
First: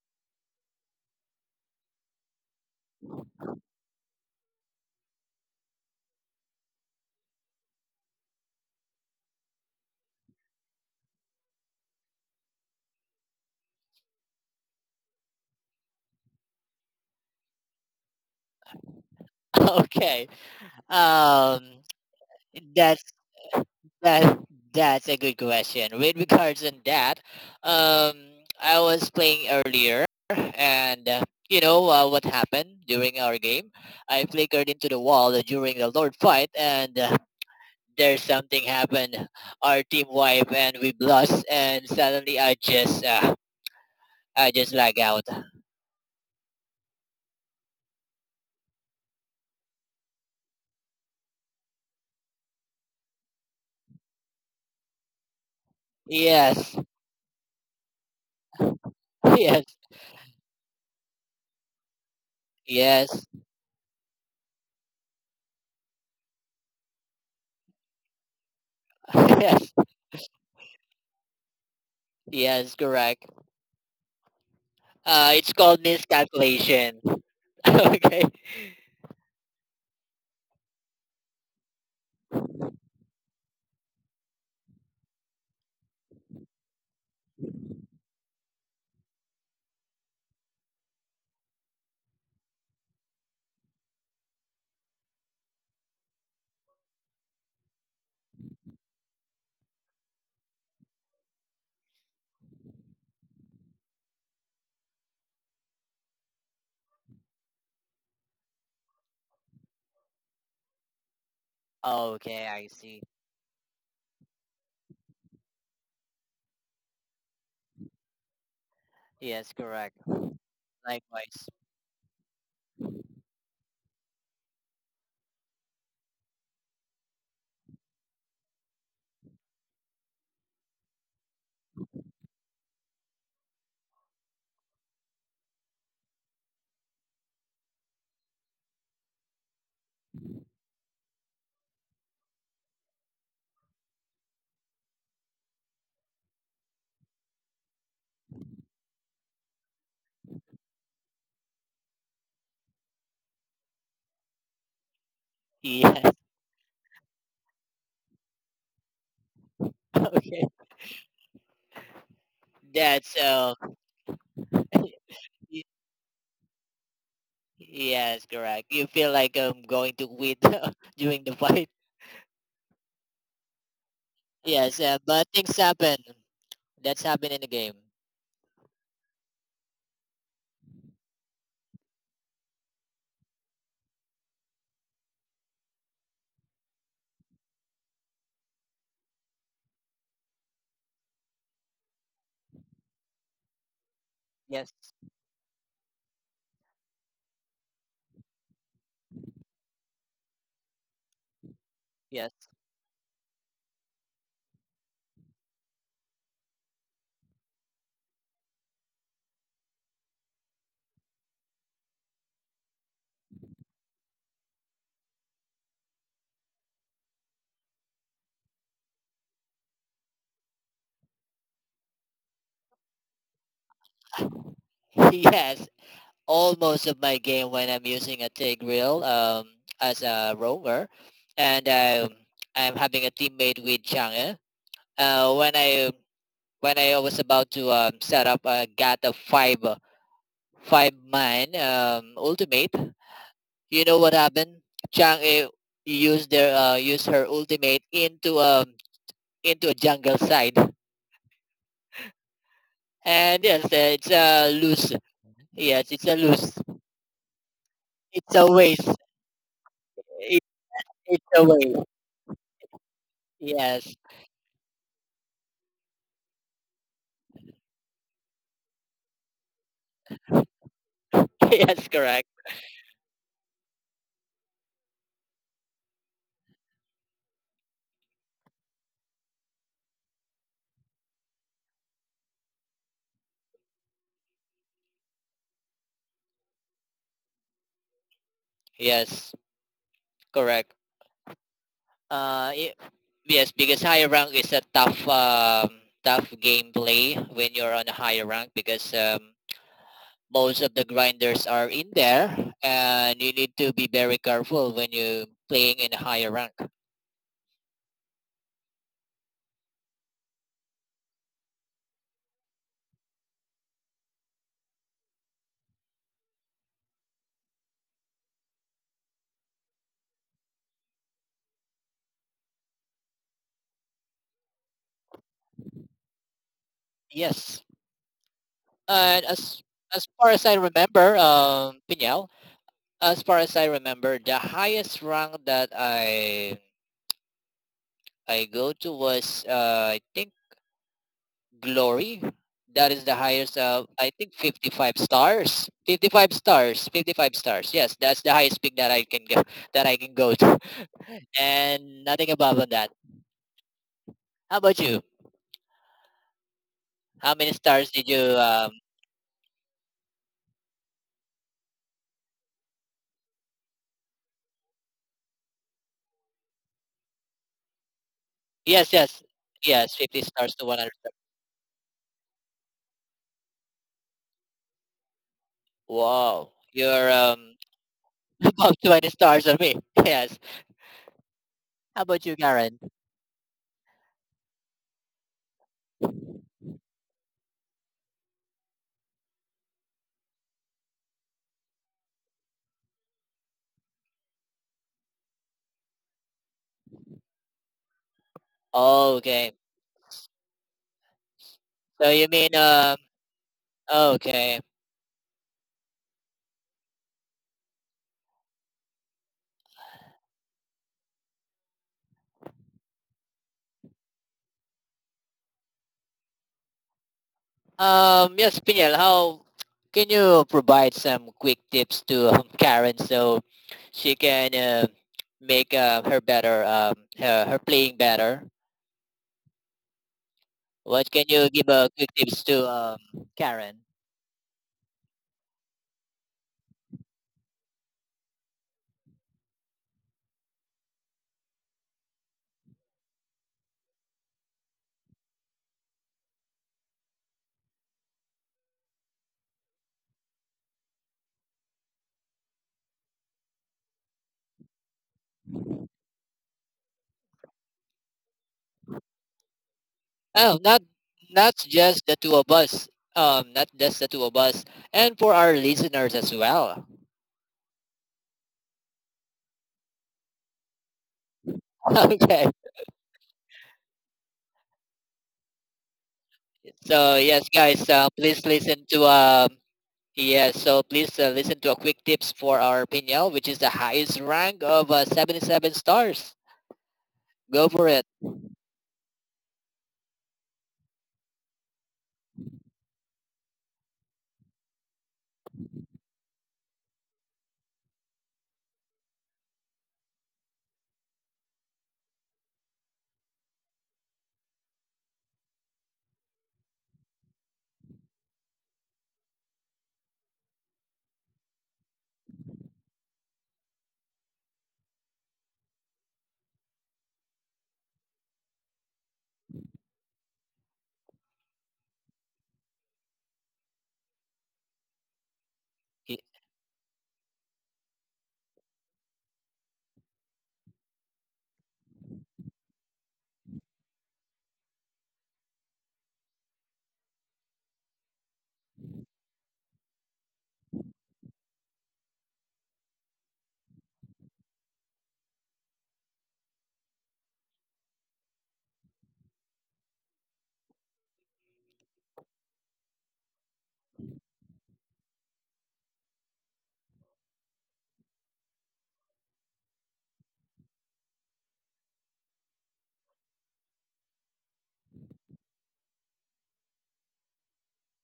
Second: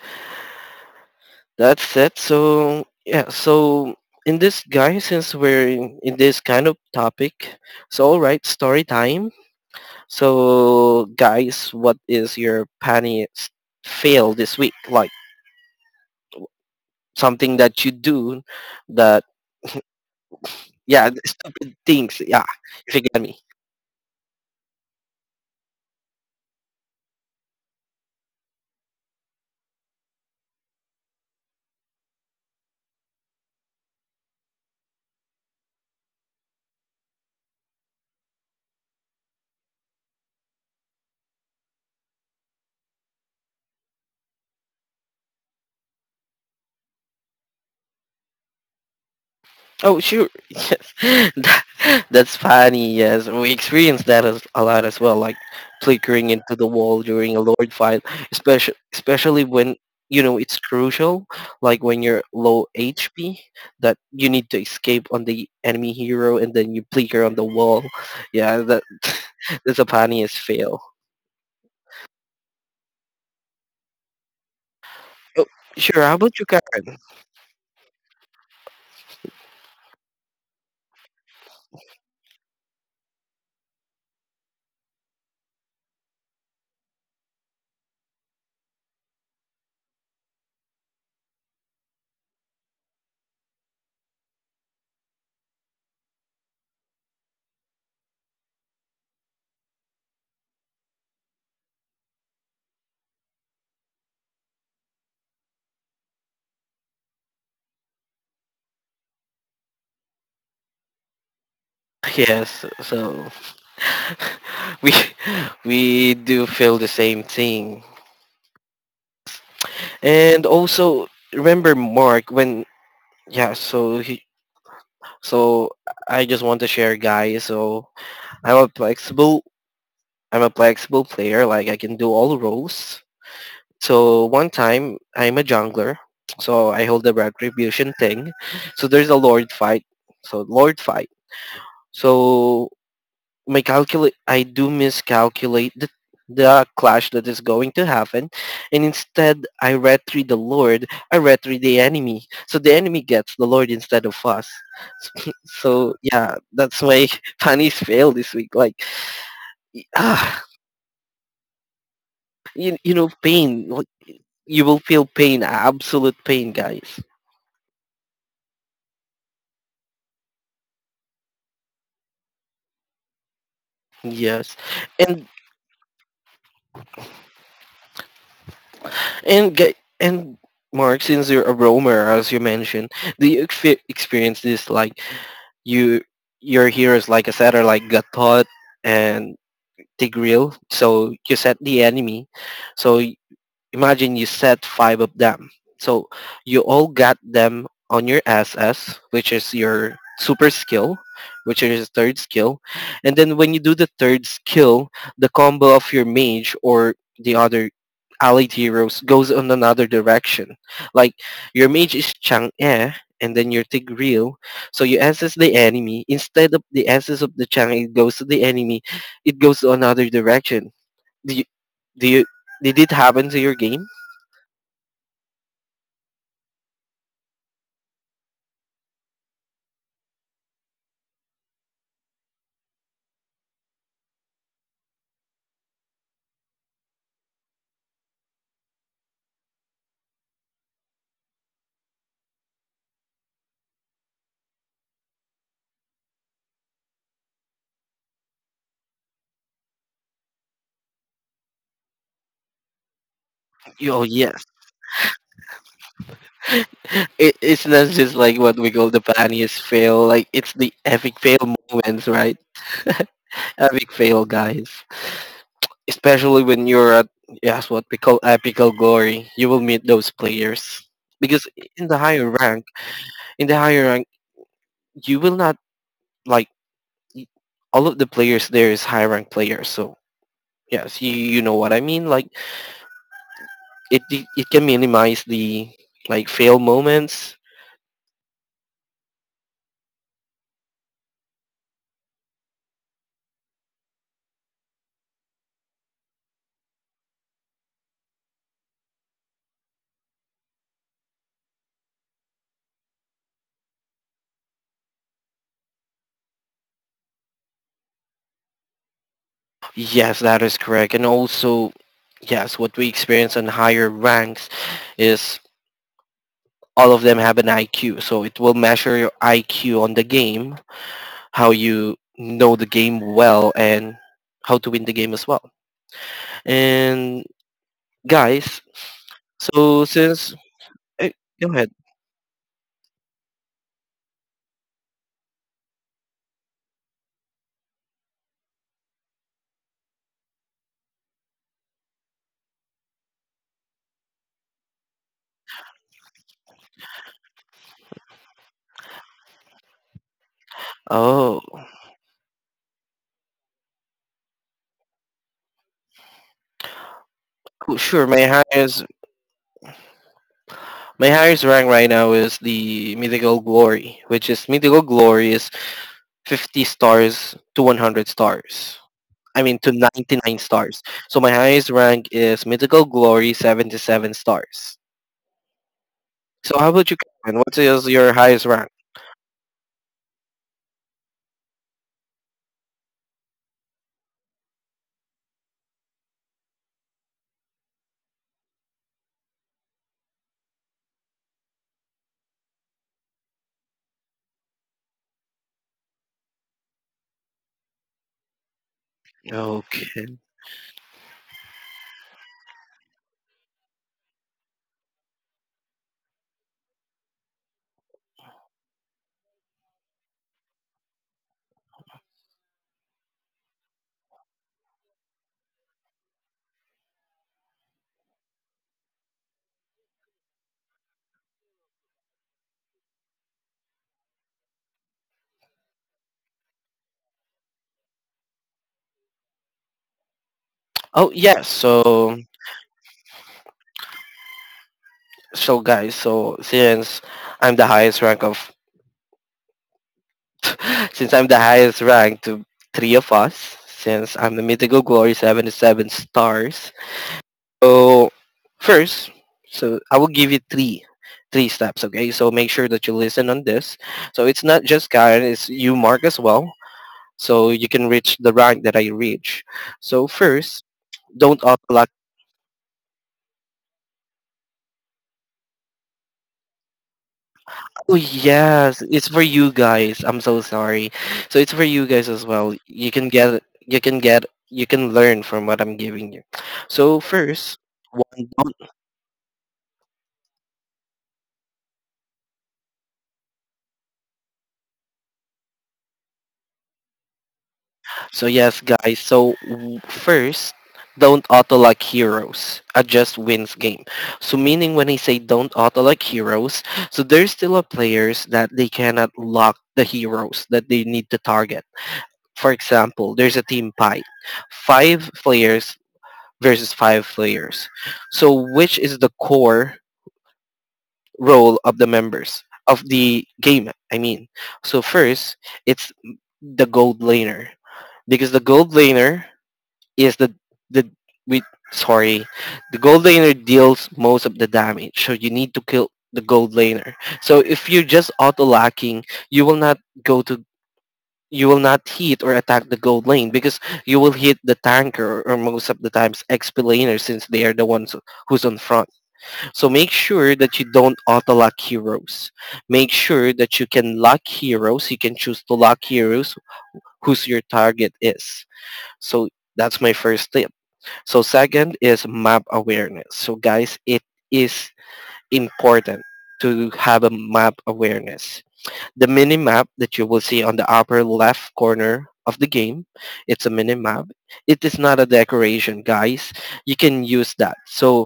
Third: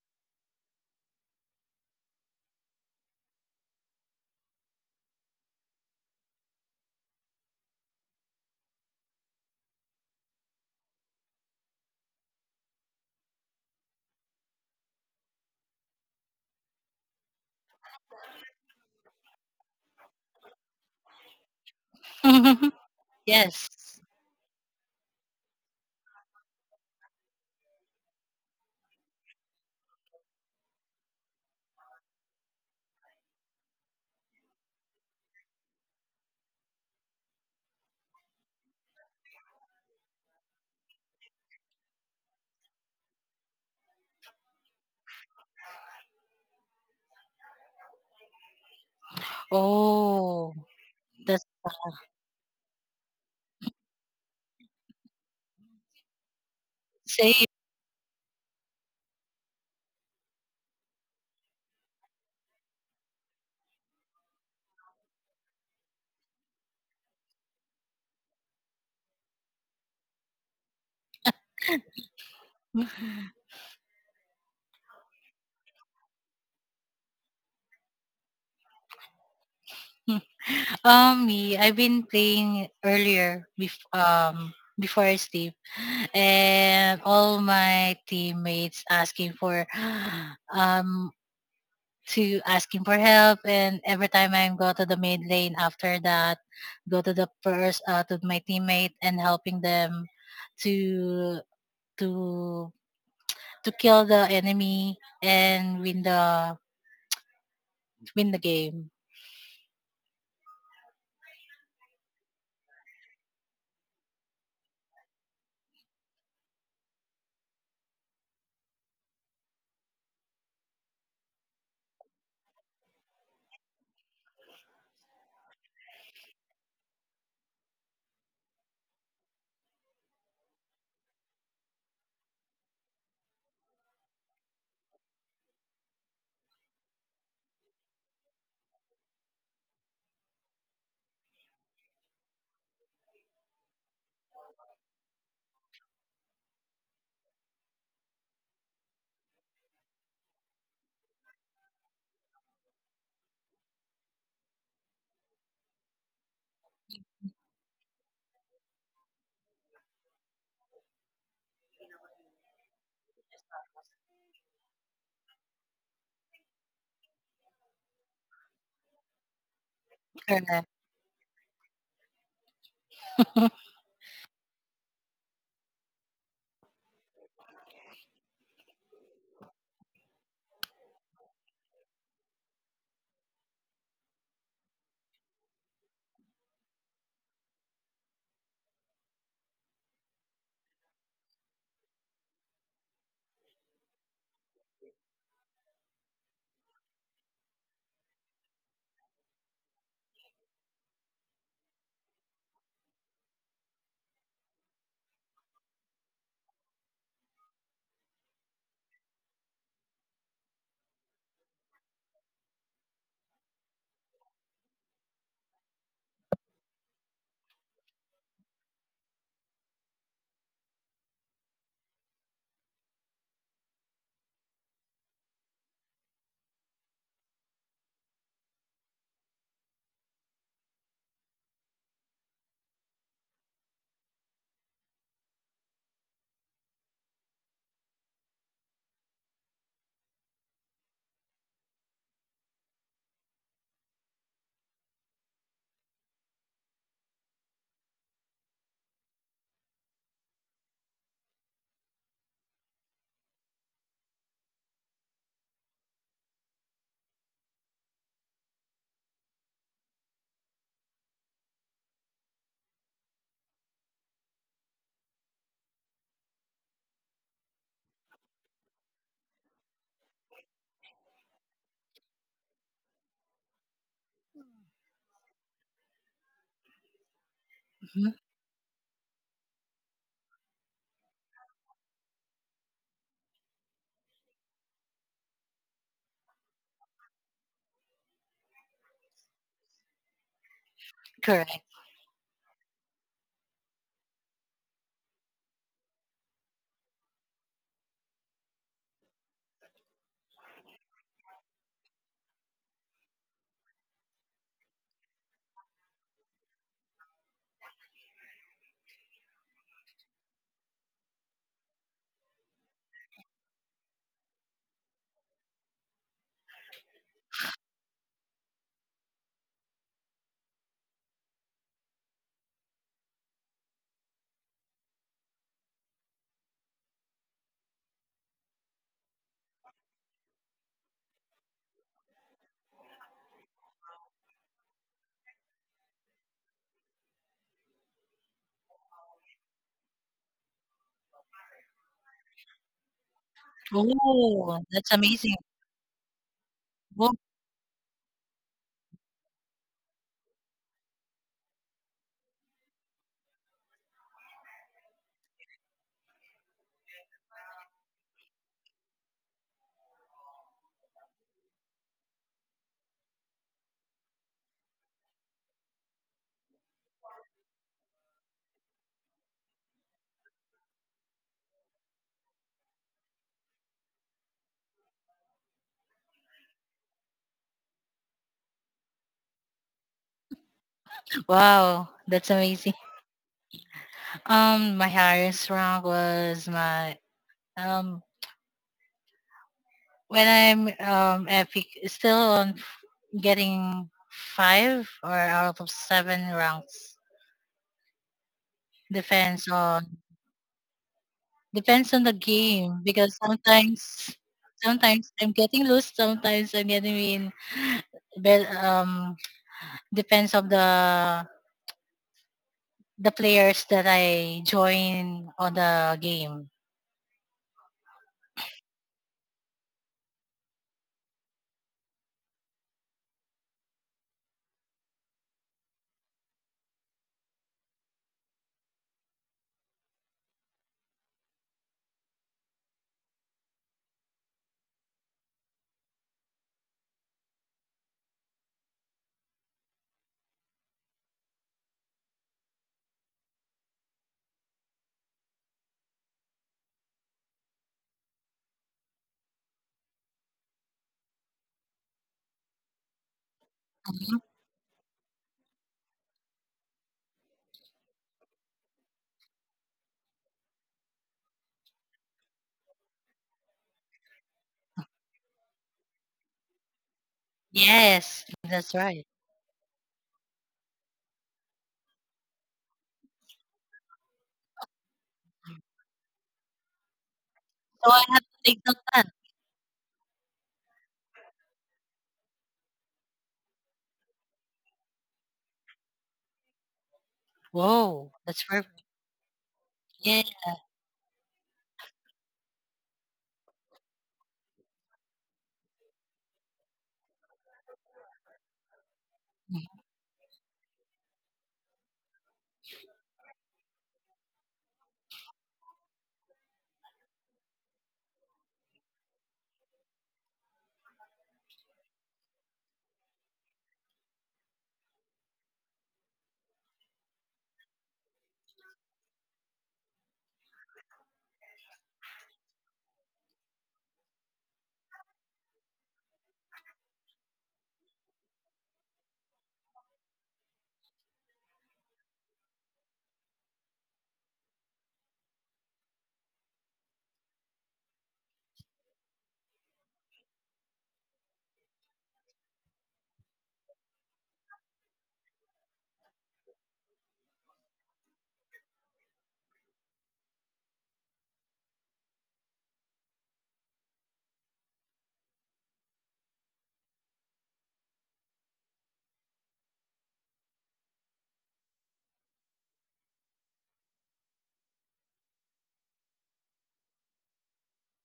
Speaker 1: that's it. So yeah, so in this guy, since we're in, in this kind of topic, so all right, story time. So guys, what is your funniest fail this week? Like something that you do that
Speaker 2: okay.
Speaker 1: yeah, *laughs* stupid
Speaker 2: Um,
Speaker 1: things. Yeah,
Speaker 3: *laughs*
Speaker 1: if you
Speaker 2: that's
Speaker 1: get me.
Speaker 3: Yes.
Speaker 2: that. That's a good question. With regards on that, um, I was playing earlier, and uh, you know uh, what happened during our game. I flickered into the wall during the Lord fight, and uh, there's something happened. Our team wiped, and we lost. And suddenly, I just uh, I just lag out.
Speaker 1: Oh, sure. *laughs*
Speaker 3: Oh,
Speaker 1: Yes.
Speaker 3: that's
Speaker 1: That- That's funny. Yes. We experienced that as, a lot as well, like flickering into the
Speaker 2: Yes,
Speaker 1: wall during a
Speaker 3: same.
Speaker 1: Lord fight, especially especially
Speaker 2: yes,
Speaker 1: when you know it's crucial, like when you're low
Speaker 2: yes,
Speaker 1: H P, that you need to escape on the enemy hero and then you flicker on the wall. Yeah, that *laughs*
Speaker 2: *laughs* yes,
Speaker 1: that's a funniest fail.
Speaker 2: yes, correct. Uh,
Speaker 1: Oh,
Speaker 2: it's called
Speaker 1: sure. How about you, Karen?
Speaker 2: miscalculation. *laughs* okay.
Speaker 3: Um, me, I've been playing earlier bef um before I sleep, and all my teammates asking for *gasps* um to asking for help, and every time I go to the mid lane after that, go to the first uh, to my teammate and helping them to to to kill the enemy and win the win the game.
Speaker 1: *laughs*
Speaker 2: Okay,
Speaker 1: Yes.
Speaker 2: I see.
Speaker 1: So we *laughs* we do feel the same thing.
Speaker 2: Yes, correct.
Speaker 1: And also
Speaker 2: Likewise.
Speaker 1: remember Mark when yeah, so he so I just want to share guys, so I'm a flexible, I'm a flexible player, like I can do all roles. So one time I'm a jungler, so I hold the retribution thing. So there's a lord fight. So lord fight. So my calculate I do miscalculate the the clash that is going to happen, and instead I retrieve the Lord, I retrieve the enemy. So the enemy gets the Lord instead of us. *laughs* So
Speaker 2: Yes,
Speaker 1: yeah, that's my *laughs* funniest fail this week. Like, ah
Speaker 2: *laughs* okay.
Speaker 1: you, you know
Speaker 2: That's, uh,
Speaker 1: pain. Like, you will feel
Speaker 2: *laughs*
Speaker 1: pain,
Speaker 2: y-
Speaker 1: absolute pain, guys.
Speaker 2: yes, correct. You feel like I'm going to quit
Speaker 3: Correct.
Speaker 2: *laughs* during the fight.
Speaker 3: *laughs*
Speaker 1: Yes.
Speaker 2: Yes, uh, but
Speaker 1: And
Speaker 2: things happen. That's happened in the game.
Speaker 1: and gu- and Mark, since you're a roamer, as you mentioned, do you expe- experience this? Like, you, your heroes, like I said, are like Gatot and Tigreal, so you set the enemy. So imagine you set
Speaker 2: Yes,
Speaker 1: five of them. So you all got them on your S S, which is your super skill, which is your third
Speaker 2: yes,
Speaker 1: skill. And then when you do the third skill, the combo of your mage or the other allied heroes goes on another direction. Like your mage is Chang'e and then your Tigreal. So you S S the enemy. Instead of the S S of the Chang'e, it goes to the enemy. It goes to another direction. Do you, do you, did it happen to your game?
Speaker 2: *laughs* yes. All most of my game when I'm using a T I G reel um, as a roamer, and um, I'm having a teammate with Chang'e. Uh, when I when I was about to um, set up a G A T five five man um, ultimate, you know what happened? Chang'e used their uh, used her ultimate into um into a jungle side, and yes, uh,
Speaker 1: Oh
Speaker 2: it's
Speaker 1: yes,
Speaker 2: a loose. Yes, it's a loose.
Speaker 1: *laughs* it, it's not just
Speaker 2: It's
Speaker 1: like
Speaker 2: a
Speaker 1: what we call
Speaker 2: waste.
Speaker 1: the funniest fail. Like
Speaker 2: It,
Speaker 1: it's the epic
Speaker 2: it's a
Speaker 1: fail
Speaker 2: waste.
Speaker 1: moments, right? Epic
Speaker 2: Yes.
Speaker 1: fail, guys. Especially when you're at, yes, what we call epical glory. You will meet those players because
Speaker 2: *laughs*
Speaker 1: in
Speaker 2: yes,
Speaker 1: the
Speaker 2: correct.
Speaker 1: higher rank, in the higher rank, you will not, like, y- all of the
Speaker 3: Mhm.
Speaker 1: players there is high rank players. So yes, you you know what I mean. Like it it it can minimize the, like, fail moments.
Speaker 2: Yes, correct.
Speaker 3: Correct.
Speaker 2: Uh, y- yes, because higher rank is a tough, um, tough gameplay when you're on a higher rank because um, most of the grinders are in there, and you need to be very careful when you playing in a higher rank.
Speaker 1: Yes, that is correct. And also, yes, what we experience in higher ranks is all of them have an I Q. So it will measure your I Q on the game, how you know the game well and how to win the game as well. And
Speaker 2: Yes,
Speaker 1: guys,
Speaker 2: and as
Speaker 1: so
Speaker 2: as
Speaker 1: since,
Speaker 2: far as I
Speaker 1: eh,
Speaker 2: remember,
Speaker 1: go ahead.
Speaker 2: um, Pinyao, as far as I remember, the highest rank that I I go to was uh, I think glory. That is the highest. Uh, I think
Speaker 3: Oh, that's
Speaker 2: fifty-five
Speaker 3: amazing.
Speaker 2: stars. Fifty-five stars.
Speaker 3: Wo-
Speaker 2: Fifty-five stars. Yes, that's the highest peak that I can go that I can go to,
Speaker 1: Oh,
Speaker 2: *laughs* and nothing above than that. How about you? How many
Speaker 1: cool,
Speaker 2: stars
Speaker 1: sure.
Speaker 2: did
Speaker 1: My
Speaker 2: you? Um,
Speaker 1: highest my highest rank right now is the mythical glory, which is mythical glory is fifty stars to one hundred stars.
Speaker 2: yes, yes,
Speaker 1: I mean, to
Speaker 2: yes. Fifty
Speaker 1: ninety-nine
Speaker 2: stars to one
Speaker 1: stars.
Speaker 2: hundred. Stars.
Speaker 1: So my highest rank is Mythical Glory, seventy-seven stars.
Speaker 2: Wow,
Speaker 1: So how about you,
Speaker 2: you're
Speaker 1: Kevin? What
Speaker 2: um,
Speaker 1: is your highest
Speaker 2: *laughs*
Speaker 1: rank?
Speaker 2: above twenty stars on me. *laughs* yes.
Speaker 3: Wow,
Speaker 2: How about
Speaker 3: that's
Speaker 2: you,
Speaker 3: amazing.
Speaker 2: Karen?
Speaker 3: Um, my highest rank was my um when I'm um, epic, still on f- getting five or out of seven rounds. Depends
Speaker 2: Okay.
Speaker 3: on
Speaker 1: Okay.
Speaker 3: depends on
Speaker 2: So
Speaker 3: the
Speaker 2: you mean,
Speaker 3: game,
Speaker 2: um,
Speaker 3: because sometimes
Speaker 2: okay.
Speaker 3: sometimes I'm getting loose, sometimes I'm getting win. But um, depends on the the players that I join on the game.
Speaker 2: Um, yes, Pinel, how can you provide some quick tips to um, Karen so she can uh, make uh, her better, um, her, her playing better? What
Speaker 1: Oh,
Speaker 2: can
Speaker 1: yes.
Speaker 2: you give uh, quick
Speaker 1: So,
Speaker 2: tips to um, Karen?
Speaker 1: so guys, so since I'm the highest rank of, *laughs* since I'm the highest rank to three of us, since I'm the Mythical Glory, seventy-seven stars. So, first, so I will give you three three steps, okay? So make sure that you listen on this,
Speaker 3: Mhm.
Speaker 1: so it's not just Karen, it's you, Mark, as well, so you can reach the rank that I reach. So
Speaker 2: Oh,
Speaker 1: first,
Speaker 2: not
Speaker 1: don't
Speaker 2: not
Speaker 1: auto-lock.
Speaker 2: just the two of us. Um, not just the two of us, and for our listeners as well.
Speaker 1: Oh
Speaker 3: Yes, that's
Speaker 1: yes,
Speaker 3: right.
Speaker 1: it's for you guys. I'm so sorry. So it's for you guys
Speaker 2: *laughs*
Speaker 1: as
Speaker 2: okay.
Speaker 1: well. You can get, you can get, you can learn from what I'm giving you. So
Speaker 2: So yes,
Speaker 1: first,
Speaker 2: guys,
Speaker 3: So I
Speaker 2: uh,
Speaker 1: one,
Speaker 3: have to
Speaker 2: please
Speaker 3: take
Speaker 1: don't.
Speaker 3: the
Speaker 2: listen
Speaker 3: plan.
Speaker 2: to um, yes, so please uh, listen to a quick tips for our Pinyao, which is the highest rank of uh, seventy-seven stars. Go for it.
Speaker 3: Whoa,
Speaker 1: So
Speaker 3: that's
Speaker 1: yes,
Speaker 3: perfect.
Speaker 1: guys. So w-
Speaker 3: Yeah,
Speaker 1: first. Don't auto-lock heroes. Adjust wins game. So meaning when I say don't auto-lock heroes, so there's still a players that they cannot lock the heroes that they need to target. For example, there's a team fight. Five players versus five players. So which is the core role of the members of the game, I mean. So first, it's the gold laner, because the gold laner is the the we sorry, the gold laner deals most of the damage. So you need to kill
Speaker 2: Y-
Speaker 1: the gold laner. So if you're just auto lacking, you will not go to you will not hit or attack the gold lane, because you will hit the tanker or most of the times X P laner since they are the ones who's on front. So make sure that you don't auto-lock heroes. Make sure that you can lock heroes. You can choose to lock heroes whose your target is. So that's my first tip. So second is map awareness. So guys, it is important to have a map awareness, the minimap that you will see on the upper left corner of the game. It's a minimap. It is not a decoration, guys. You can use that. So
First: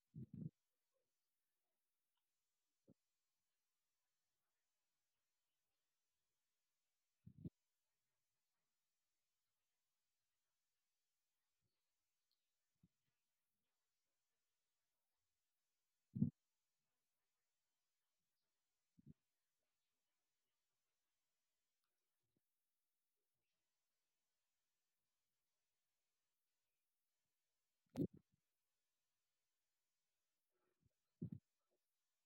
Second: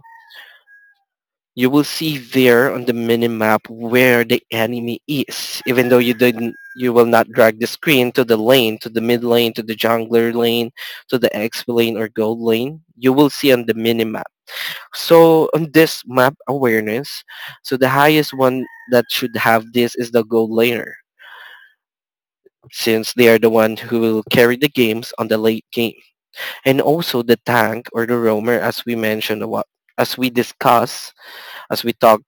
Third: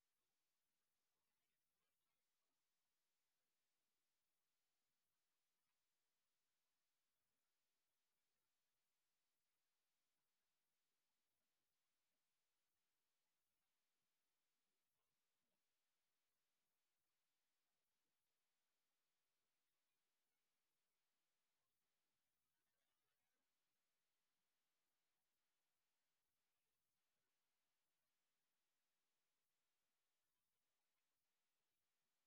Speaker 1: you will see there on the minimap where the enemy is. Even though you didn't you will not drag the screen to the lane, to the mid lane, to the jungler lane, to the X P lane or gold lane. You will see on the minimap. So on this map awareness, so the highest one that should have this is the gold laner, since they are the one who will carry the games on the late game. And also the tank or the roamer, as we mentioned, a as we discuss, as we talk,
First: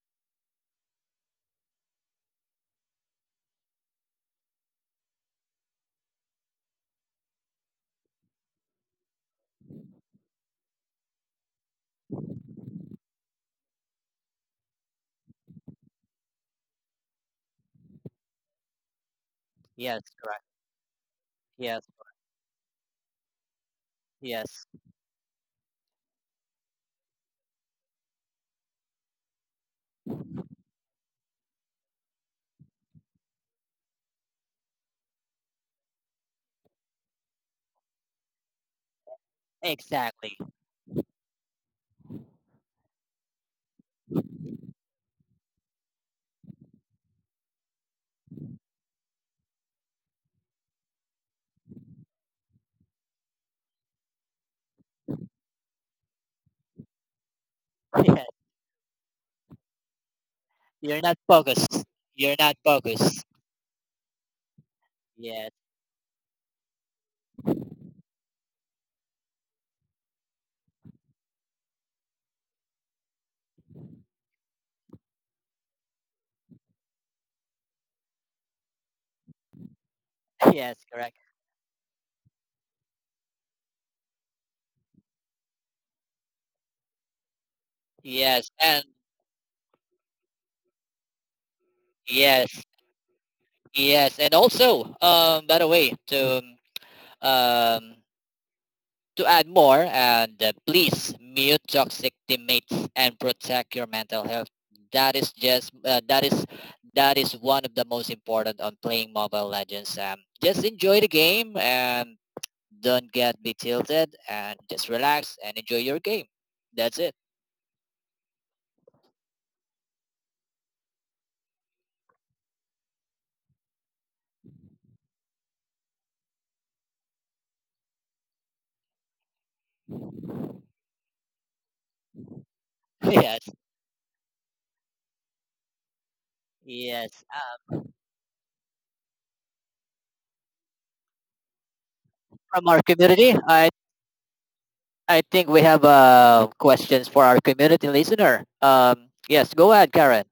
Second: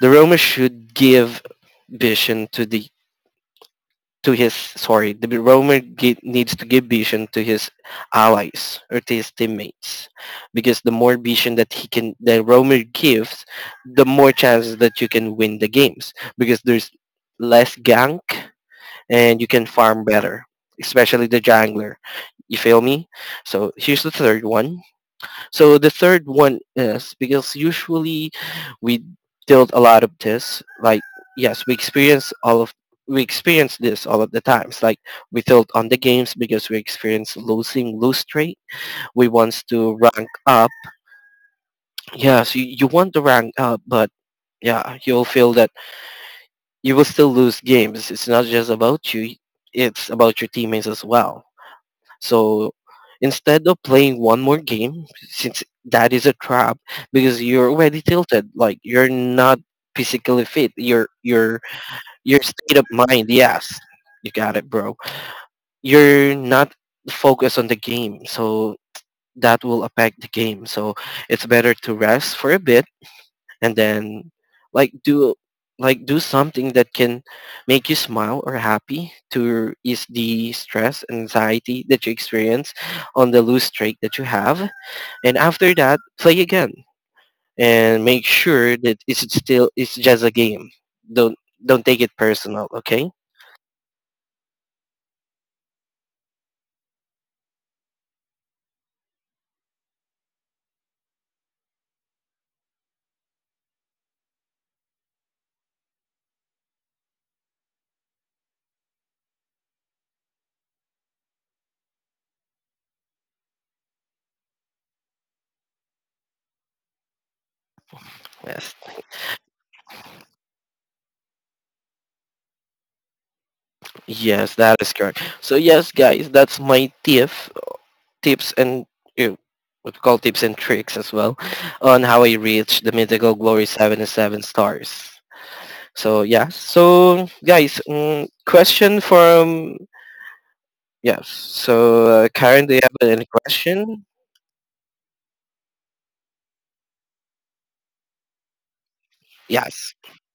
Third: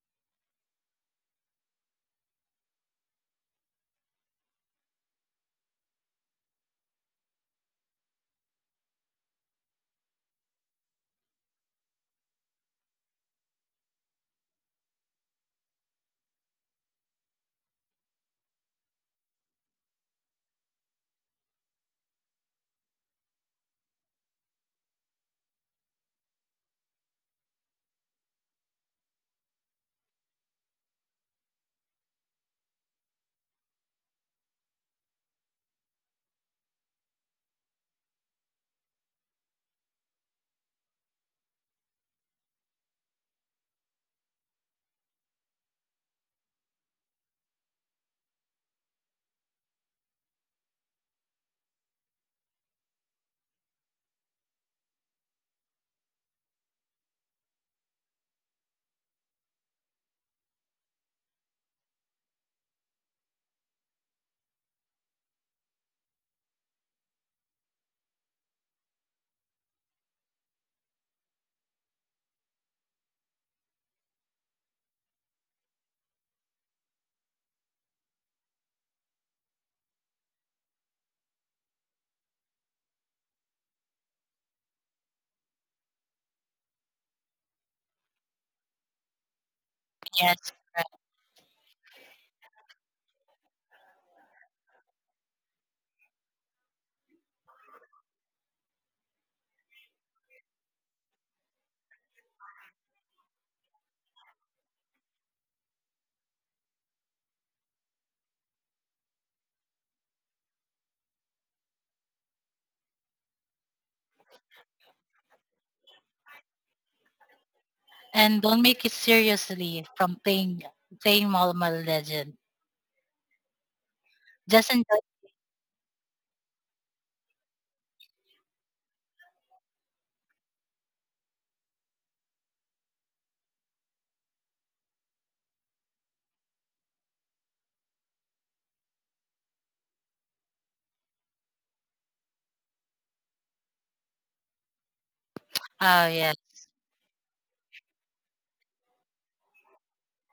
Speaker 1: the roamer should give vision to the to his sorry, the roamer gi- needs to give vision to his allies or to his teammates, because the more vision that he can, the roamer gives, the more chances that you can win the games, because there's less gank and you can farm
Speaker 2: Yes,
Speaker 1: better,
Speaker 2: correct.
Speaker 1: especially the
Speaker 2: Yes,
Speaker 1: jungler. You feel me? So here's the third
Speaker 2: yes.
Speaker 1: one. So the third one is because usually we tilt a lot of this. Like yes, we experience all of we experience this all of the times. Like we tilt on the games because we experience losing lose streak. We wants to rank
Speaker 2: Exactly.
Speaker 1: up. Yes, you, you want to rank up, but yeah, you'll feel that you will still lose games. It's not just about you; it's about your teammates as well. So instead of playing one more game, since that is a trap, because you're already
Speaker 2: *laughs* yes.
Speaker 1: tilted, like you're not physically fit.
Speaker 2: You're
Speaker 1: Your
Speaker 2: not
Speaker 1: your
Speaker 2: focused. You're
Speaker 1: your
Speaker 2: not
Speaker 1: state of
Speaker 2: focused.
Speaker 1: mind, yes, you got it, bro.
Speaker 2: Yes,
Speaker 1: You're not focused on the game, so that will affect the game. So it's better to rest for a bit, and then, like, do like do something that can make you smile or happy, to ease the
Speaker 2: *laughs* yes,
Speaker 1: stress
Speaker 2: correct.
Speaker 1: and anxiety that you experience on the loose streak that you have, and after that, play again, and make
Speaker 2: Yes,
Speaker 1: sure
Speaker 2: and
Speaker 1: that, it's still it's just a
Speaker 3: yes,
Speaker 1: game.
Speaker 3: right.
Speaker 1: Don't don't take it
Speaker 2: yes,
Speaker 1: personal, okay?
Speaker 2: yes. And also, um, by the way, to um, To add more, and uh, please mute toxic teammates and protect your mental health. That is just uh, that is that is one of the most important on playing Mobile Legends. Um, just enjoy the game and don't get be tilted and just relax and enjoy your game. That's it. *laughs*
Speaker 3: And don't
Speaker 1: Yes,
Speaker 3: make it seriously from playing playing Mobile Legend.
Speaker 1: yes,
Speaker 3: Just
Speaker 1: that is
Speaker 3: enjoy.
Speaker 1: correct. So yes, guys, that's my tip tips and, you know, we call tips and tricks as well, on how I reach the mythical
Speaker 2: yes,
Speaker 1: glory seven and seven stars. So yeah, so
Speaker 2: yes. Uh,
Speaker 1: guys, mm, question from yes. So uh, Karen,
Speaker 2: from
Speaker 1: do you
Speaker 2: our
Speaker 1: have any
Speaker 2: community, I
Speaker 1: question?
Speaker 2: I think we have
Speaker 3: Oh yeah.
Speaker 2: uh, questions for our community listener. Um, yes, go
Speaker 1: Yes.
Speaker 2: ahead, Karen.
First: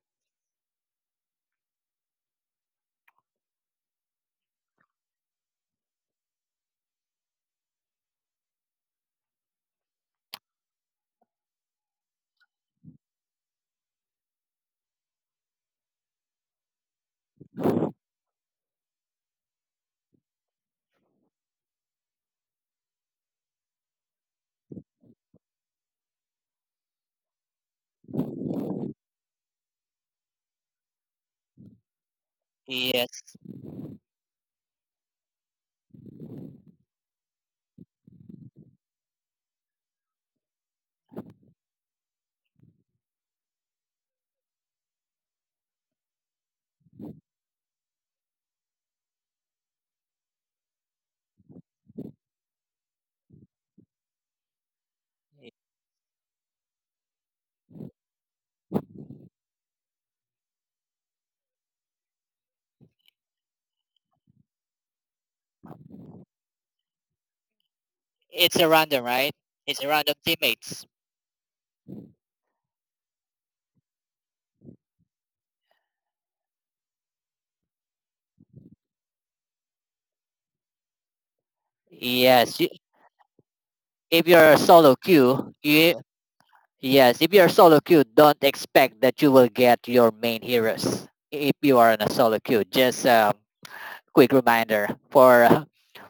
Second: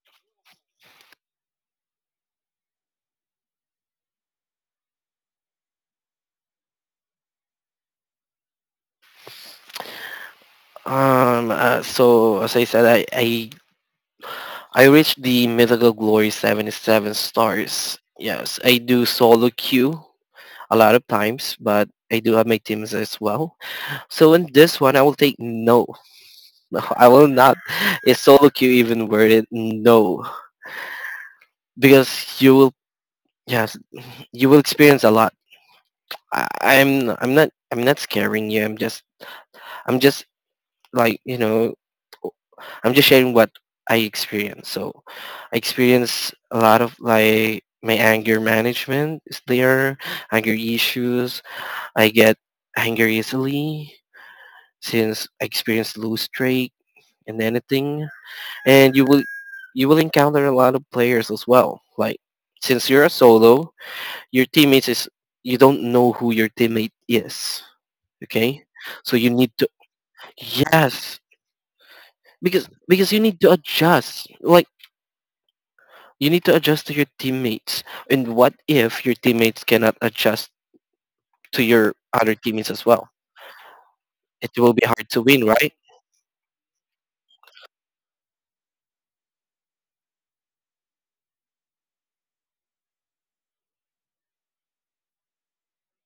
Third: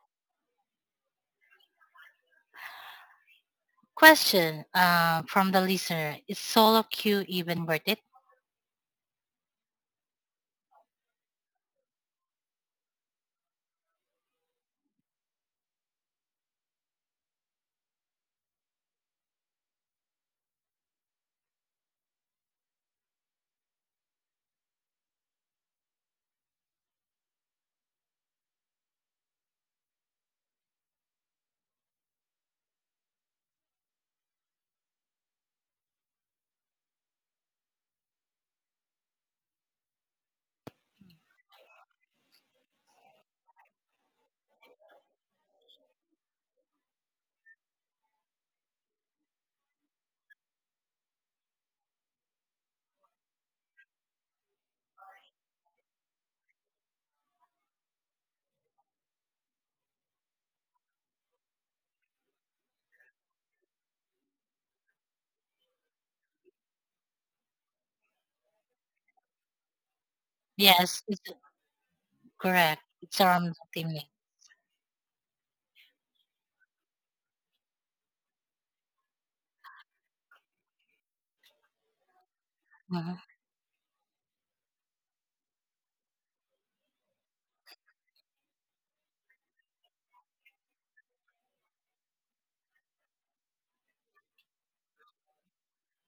Speaker 3: Question uh, from the listener: is solo queue even worth it?
Speaker 1: Um. Uh, so as I said, I I I reached the mythical glory seventy seven stars. Yes, I do solo queue a lot of times, but I do have my teams as well. So in this one, I will take no no, I will not. Is solo queue even worth it? No, because you will.
Speaker 2: Yes,
Speaker 1: Yes, you will experience a lot. I, I'm. I'm not. I'm not scaring you. I'm just. I'm just, like, you know. I'm just sharing what I experience. So, I experience a lot of, like, my anger management is there. Anger issues. I get anger easily since I experienced lose streak and anything. And you will you will encounter a lot of players as well. Like since you're a solo, your teammates is you don't know who your teammate is.
Speaker 2: it's
Speaker 1: Okay,
Speaker 2: a random,
Speaker 1: so
Speaker 2: right?
Speaker 1: you need to
Speaker 2: It's a random teammates.
Speaker 3: Yes, it's
Speaker 1: yes, because
Speaker 3: correct.
Speaker 1: because
Speaker 3: It's
Speaker 1: you need
Speaker 3: around
Speaker 1: to
Speaker 3: the teammate.
Speaker 1: adjust. Like you need to adjust to your teammates. And what if your teammates cannot adjust to your other
Speaker 2: Yes. y-
Speaker 1: teammates as well?
Speaker 3: Mhm.
Speaker 2: if you're
Speaker 1: It
Speaker 2: a
Speaker 1: will be
Speaker 2: solo
Speaker 1: hard to win,
Speaker 2: queue,
Speaker 1: right?
Speaker 2: you, yes, if you're a solo queue, don't expect that you will get your main heroes. If you are in a solo queue, just um, quick reminder for *laughs* uh,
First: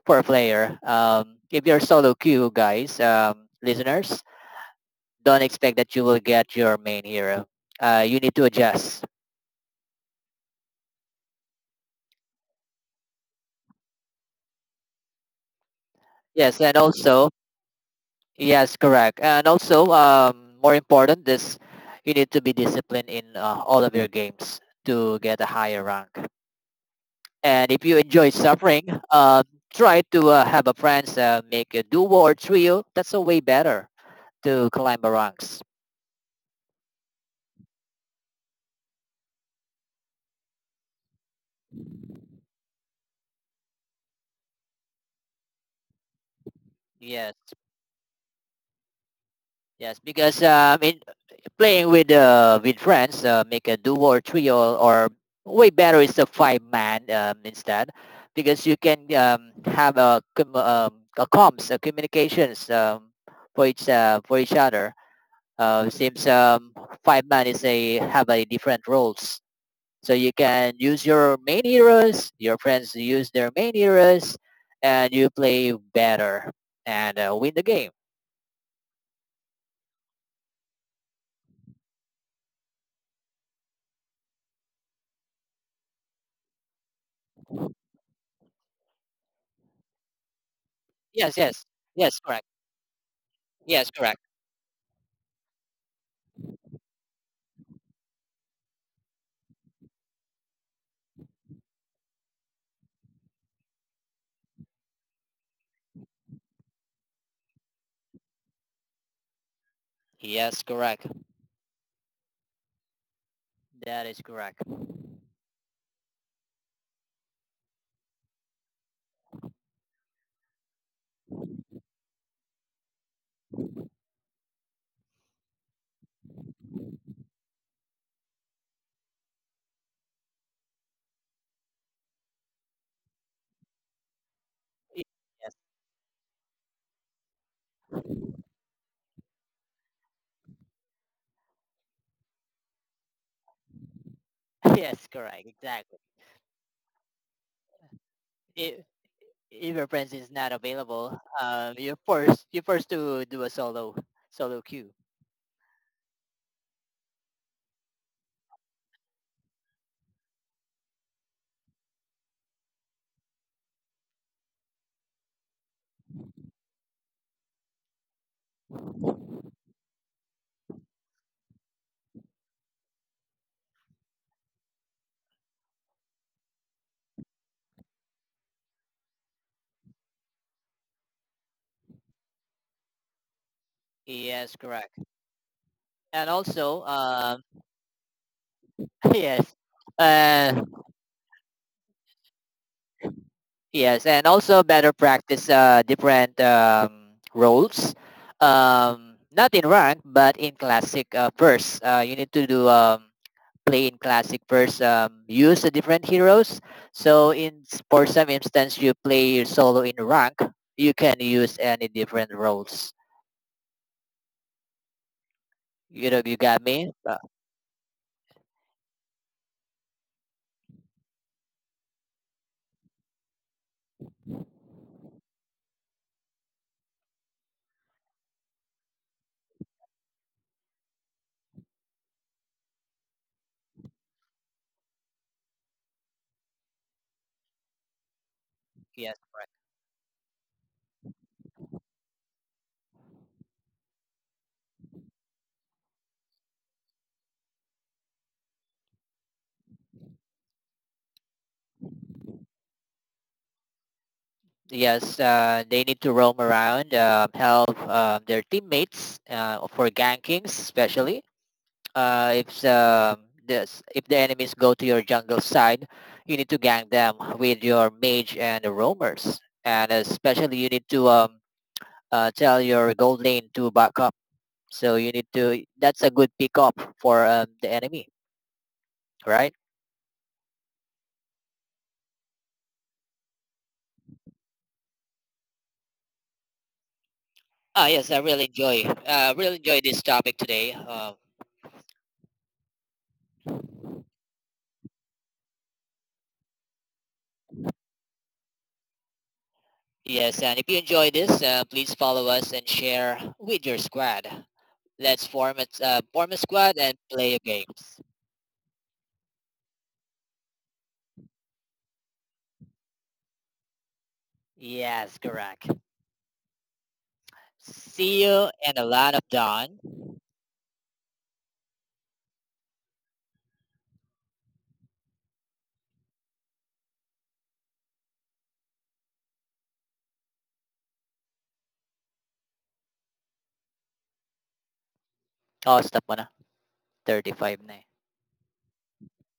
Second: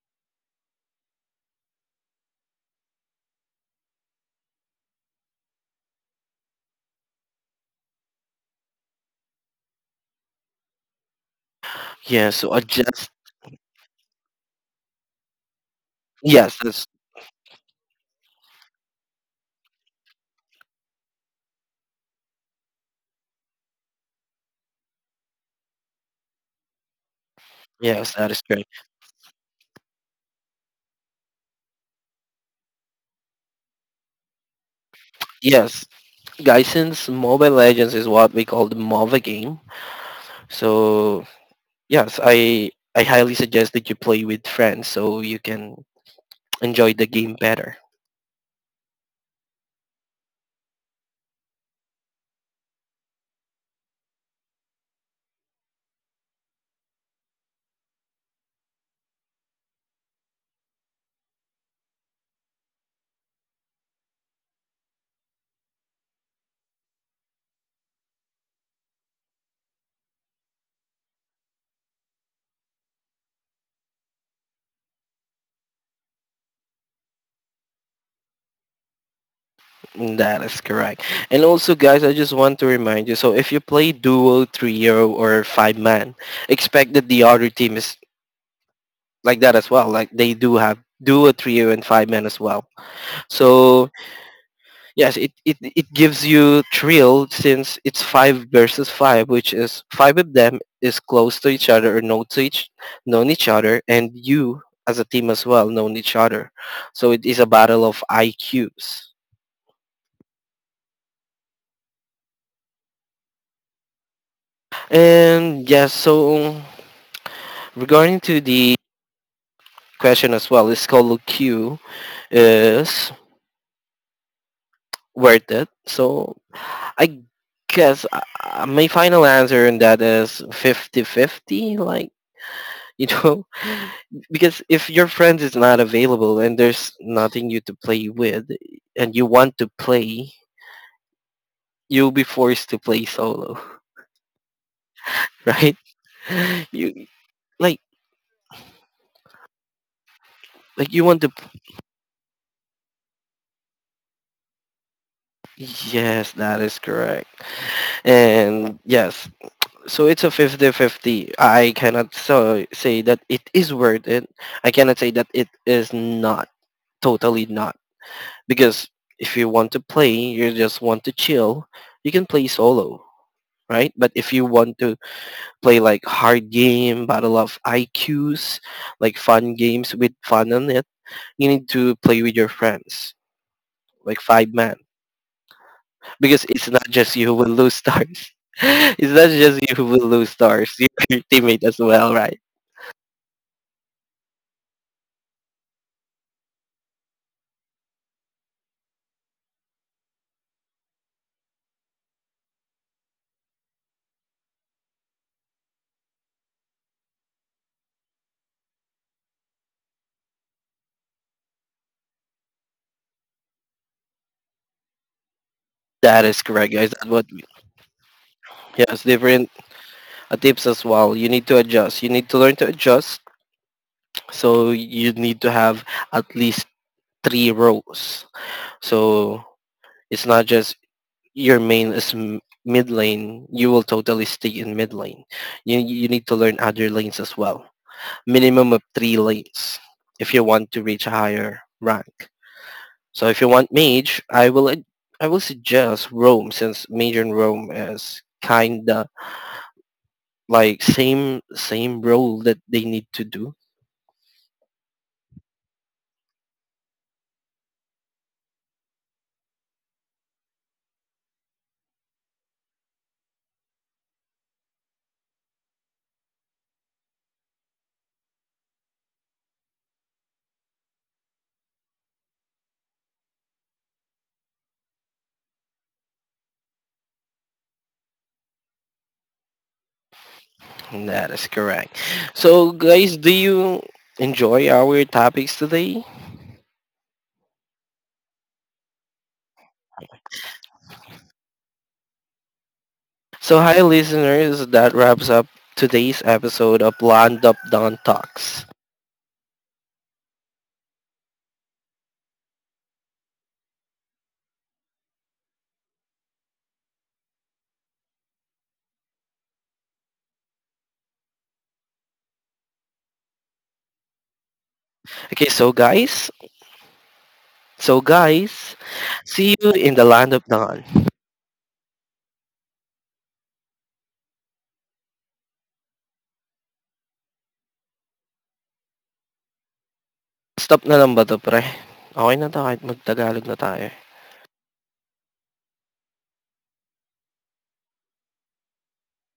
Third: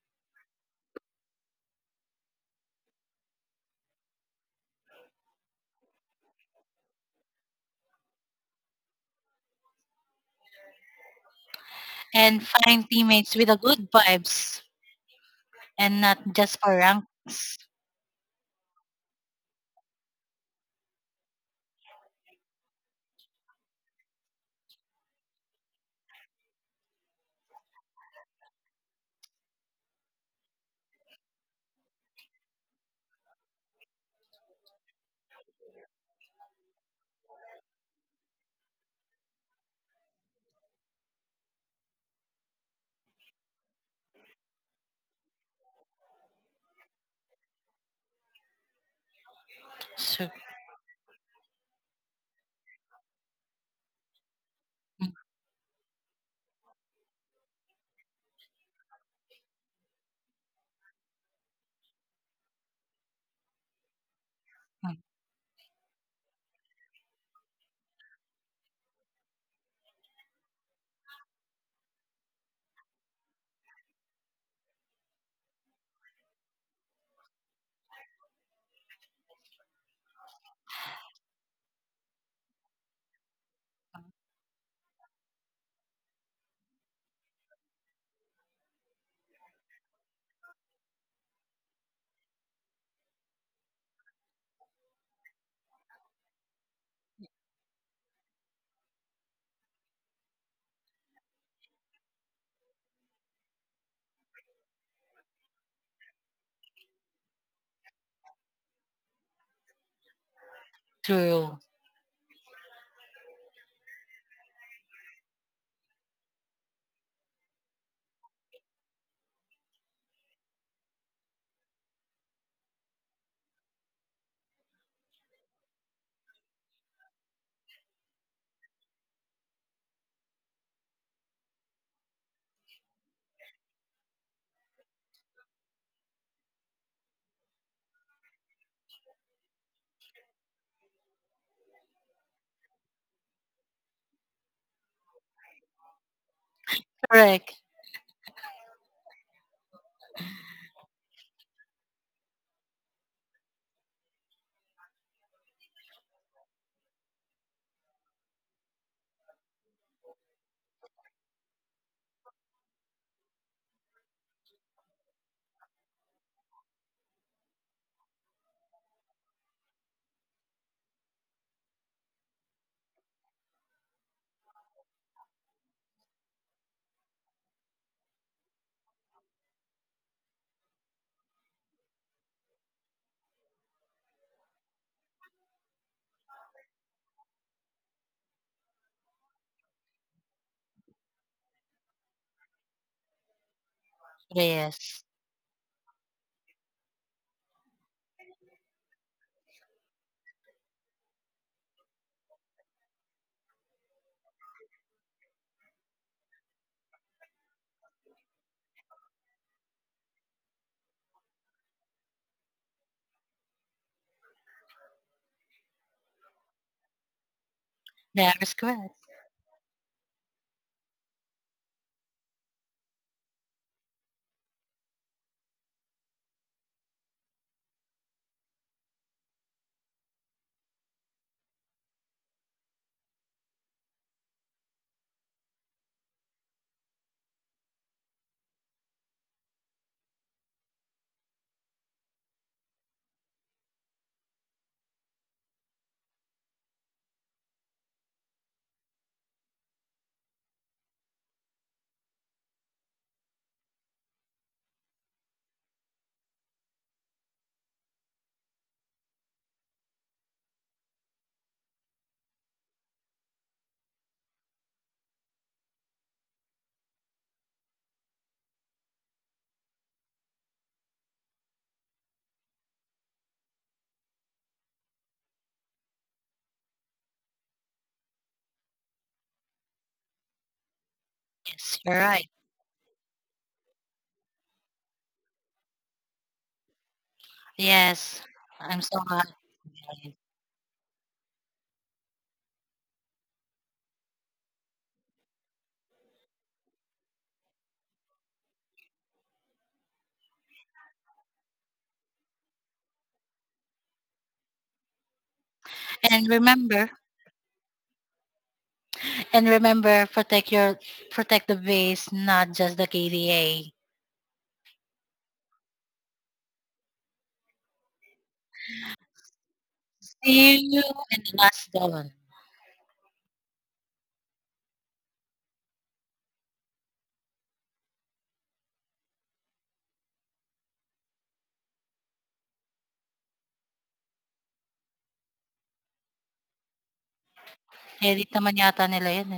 Speaker 2: for a player. Um, if you're solo queue, guys, um, listeners, don't expect that you will get your main hero. Uh, you need to adjust.
Speaker 1: Yeah.
Speaker 3: And
Speaker 1: So
Speaker 3: find
Speaker 1: adjust.
Speaker 3: teammates with a good vibes and not
Speaker 1: Yes,
Speaker 3: just
Speaker 2: Yes, and
Speaker 3: for
Speaker 1: that's
Speaker 2: also
Speaker 3: ranks.
Speaker 2: yes, correct. And also, um, more important is you need to be disciplined in uh, all of your games to get a higher rank. And if you
Speaker 1: yes,
Speaker 2: enjoy
Speaker 1: that is correct.
Speaker 2: suffering, um, try to uh, have a friends uh, make a duo or trio. That's a way better to climb the ranks.
Speaker 1: Yes, guys, since Mobile Legends is what we call the MOBA game, so yes, I I highly suggest that you play with friends so you can enjoy the game
Speaker 2: Yes,
Speaker 1: better.
Speaker 2: yes,
Speaker 3: So,
Speaker 2: because um, in playing with uh, with friends, uh, make a duo or trio, or way better is a five man um, instead, because you can um, have a, com- um, a comms, a communications um, for each uh, for each
Speaker 3: mhm.
Speaker 2: other. Uh, seems um, five man is a have a different roles, so you can use your main heroes, your friends use their main heroes, and you play better and uh, win the game.
Speaker 1: Mm, that is correct. And also, guys, I just want to remind you, so if you play duo, trio or five man, expect that the other team is like that as well. Like they do have duo,
Speaker 2: Yes, yes,
Speaker 1: trio and five
Speaker 2: yes,
Speaker 1: man as
Speaker 2: correct.
Speaker 1: well.
Speaker 2: Yes,
Speaker 1: So
Speaker 2: correct.
Speaker 1: yes, it, it, it gives you thrill since it's five versus five, which is five of them is close to each other or know to each known each other, and you as a team as well known each other. So it is a battle of I Qs.
Speaker 2: Yes, correct.
Speaker 3: True.
Speaker 2: That is correct.
Speaker 1: And yes, so regarding to the question as well, it's called Q is worth it. So I guess, uh, uh, my final answer on that is fifty-fifty, like, you know. *laughs* Because if
Speaker 2: Y-
Speaker 1: your friend
Speaker 2: Yes,
Speaker 1: is not available and there's nothing you to play with, and you want to play, you'll be forced to play solo.
Speaker 2: *laughs* yes, correct,
Speaker 1: *laughs* Right,
Speaker 2: exactly.
Speaker 1: you,
Speaker 3: Correct.
Speaker 1: like,
Speaker 2: If if your friends is not
Speaker 1: like you
Speaker 2: available,
Speaker 1: want to,
Speaker 2: um, you're forced you're forced to do a solo solo queue.
Speaker 1: yes, that is correct. And yes, so it's a fifty-fifty. I cannot, so, say that it is worth it. I cannot say that it is not totally not, because if you want to play, you just want to chill, you can play solo, right? But if you want to play like hard game, battle of I Qs, like fun games with fun on it, you need to play with your friends, like five
Speaker 2: Yes,
Speaker 1: man,
Speaker 2: correct. And
Speaker 1: because it's
Speaker 2: also,
Speaker 1: not just you who
Speaker 2: um,
Speaker 1: will lose stars. *laughs*
Speaker 2: *laughs*
Speaker 1: It's
Speaker 2: yes,
Speaker 1: not just you who will lose
Speaker 2: uh,
Speaker 1: stars. *laughs* Your teammate as well, right?
Speaker 2: yes, and also better
Speaker 3: Yes.
Speaker 2: practice uh different um roles, um, not in rank but in classic uh, verse. Uh, you need to do um play in classic first. Um, use the different heroes. So in for some instance, you play your solo in rank. You can use any different roles. You know,
Speaker 1: That
Speaker 2: you
Speaker 1: is
Speaker 2: got
Speaker 1: correct,
Speaker 2: me.
Speaker 1: guys. That
Speaker 2: Uh,
Speaker 1: what
Speaker 3: That is correct.
Speaker 1: yes, different, uh, tips as well. You need to adjust. You need to learn to adjust. So you need to have at least three rows. So it's not just your main is, m- mid lane, you will totally stay in mid lane. You you need to learn other lanes as well. Minimum of
Speaker 2: yes,
Speaker 1: three lanes if you want to reach a higher rank. So if you want mage, I will ad- I will suggest Rome since mage and Rome is kinda like same same role that they need to do.
Speaker 2: yes. Uh, they need to roam around, um help um, their teammates uh, for gankings, especially. Uh, if the, this, if the enemies go to your jungle side, you need to gank them with your mage and the roamers. And especially you need to um, uh, tell your gold lane to back up. So you need to, that's a good pick up for um, the enemy, right?
Speaker 1: That is
Speaker 3: Yes, you're
Speaker 1: correct.
Speaker 3: right.
Speaker 1: So guys, do you enjoy our topics today?
Speaker 2: Ah, yes, I
Speaker 3: Yes.
Speaker 2: really
Speaker 3: I'm
Speaker 2: enjoy,
Speaker 3: so
Speaker 2: uh, really enjoy this
Speaker 3: happy.
Speaker 2: topic today. Uh,
Speaker 1: So hi listeners, that wraps up today's episode of Land Up Don Talks.
Speaker 2: yes, and if you enjoy this, uh, please follow us and share with your squad. Let's form a, uh,
Speaker 3: And
Speaker 2: form a squad
Speaker 3: remember,
Speaker 2: and play games.
Speaker 3: And remember, protect your protect the base, not just the K D A.
Speaker 2: Yes,
Speaker 1: Okay,
Speaker 2: correct.
Speaker 1: so guys, so
Speaker 2: See you in
Speaker 1: guys,
Speaker 2: the Land of
Speaker 1: see you
Speaker 2: Dawn.
Speaker 1: in the Land of
Speaker 3: See you
Speaker 1: Don.
Speaker 3: in the last dawn.
Speaker 1: Stop na lang ba to, pre? Okay na to, kahit magtagalog na tayo.
Speaker 2: Oh, stop mo na. Thirty-five na eh.
Speaker 3: Edit naman yata nila yun eh.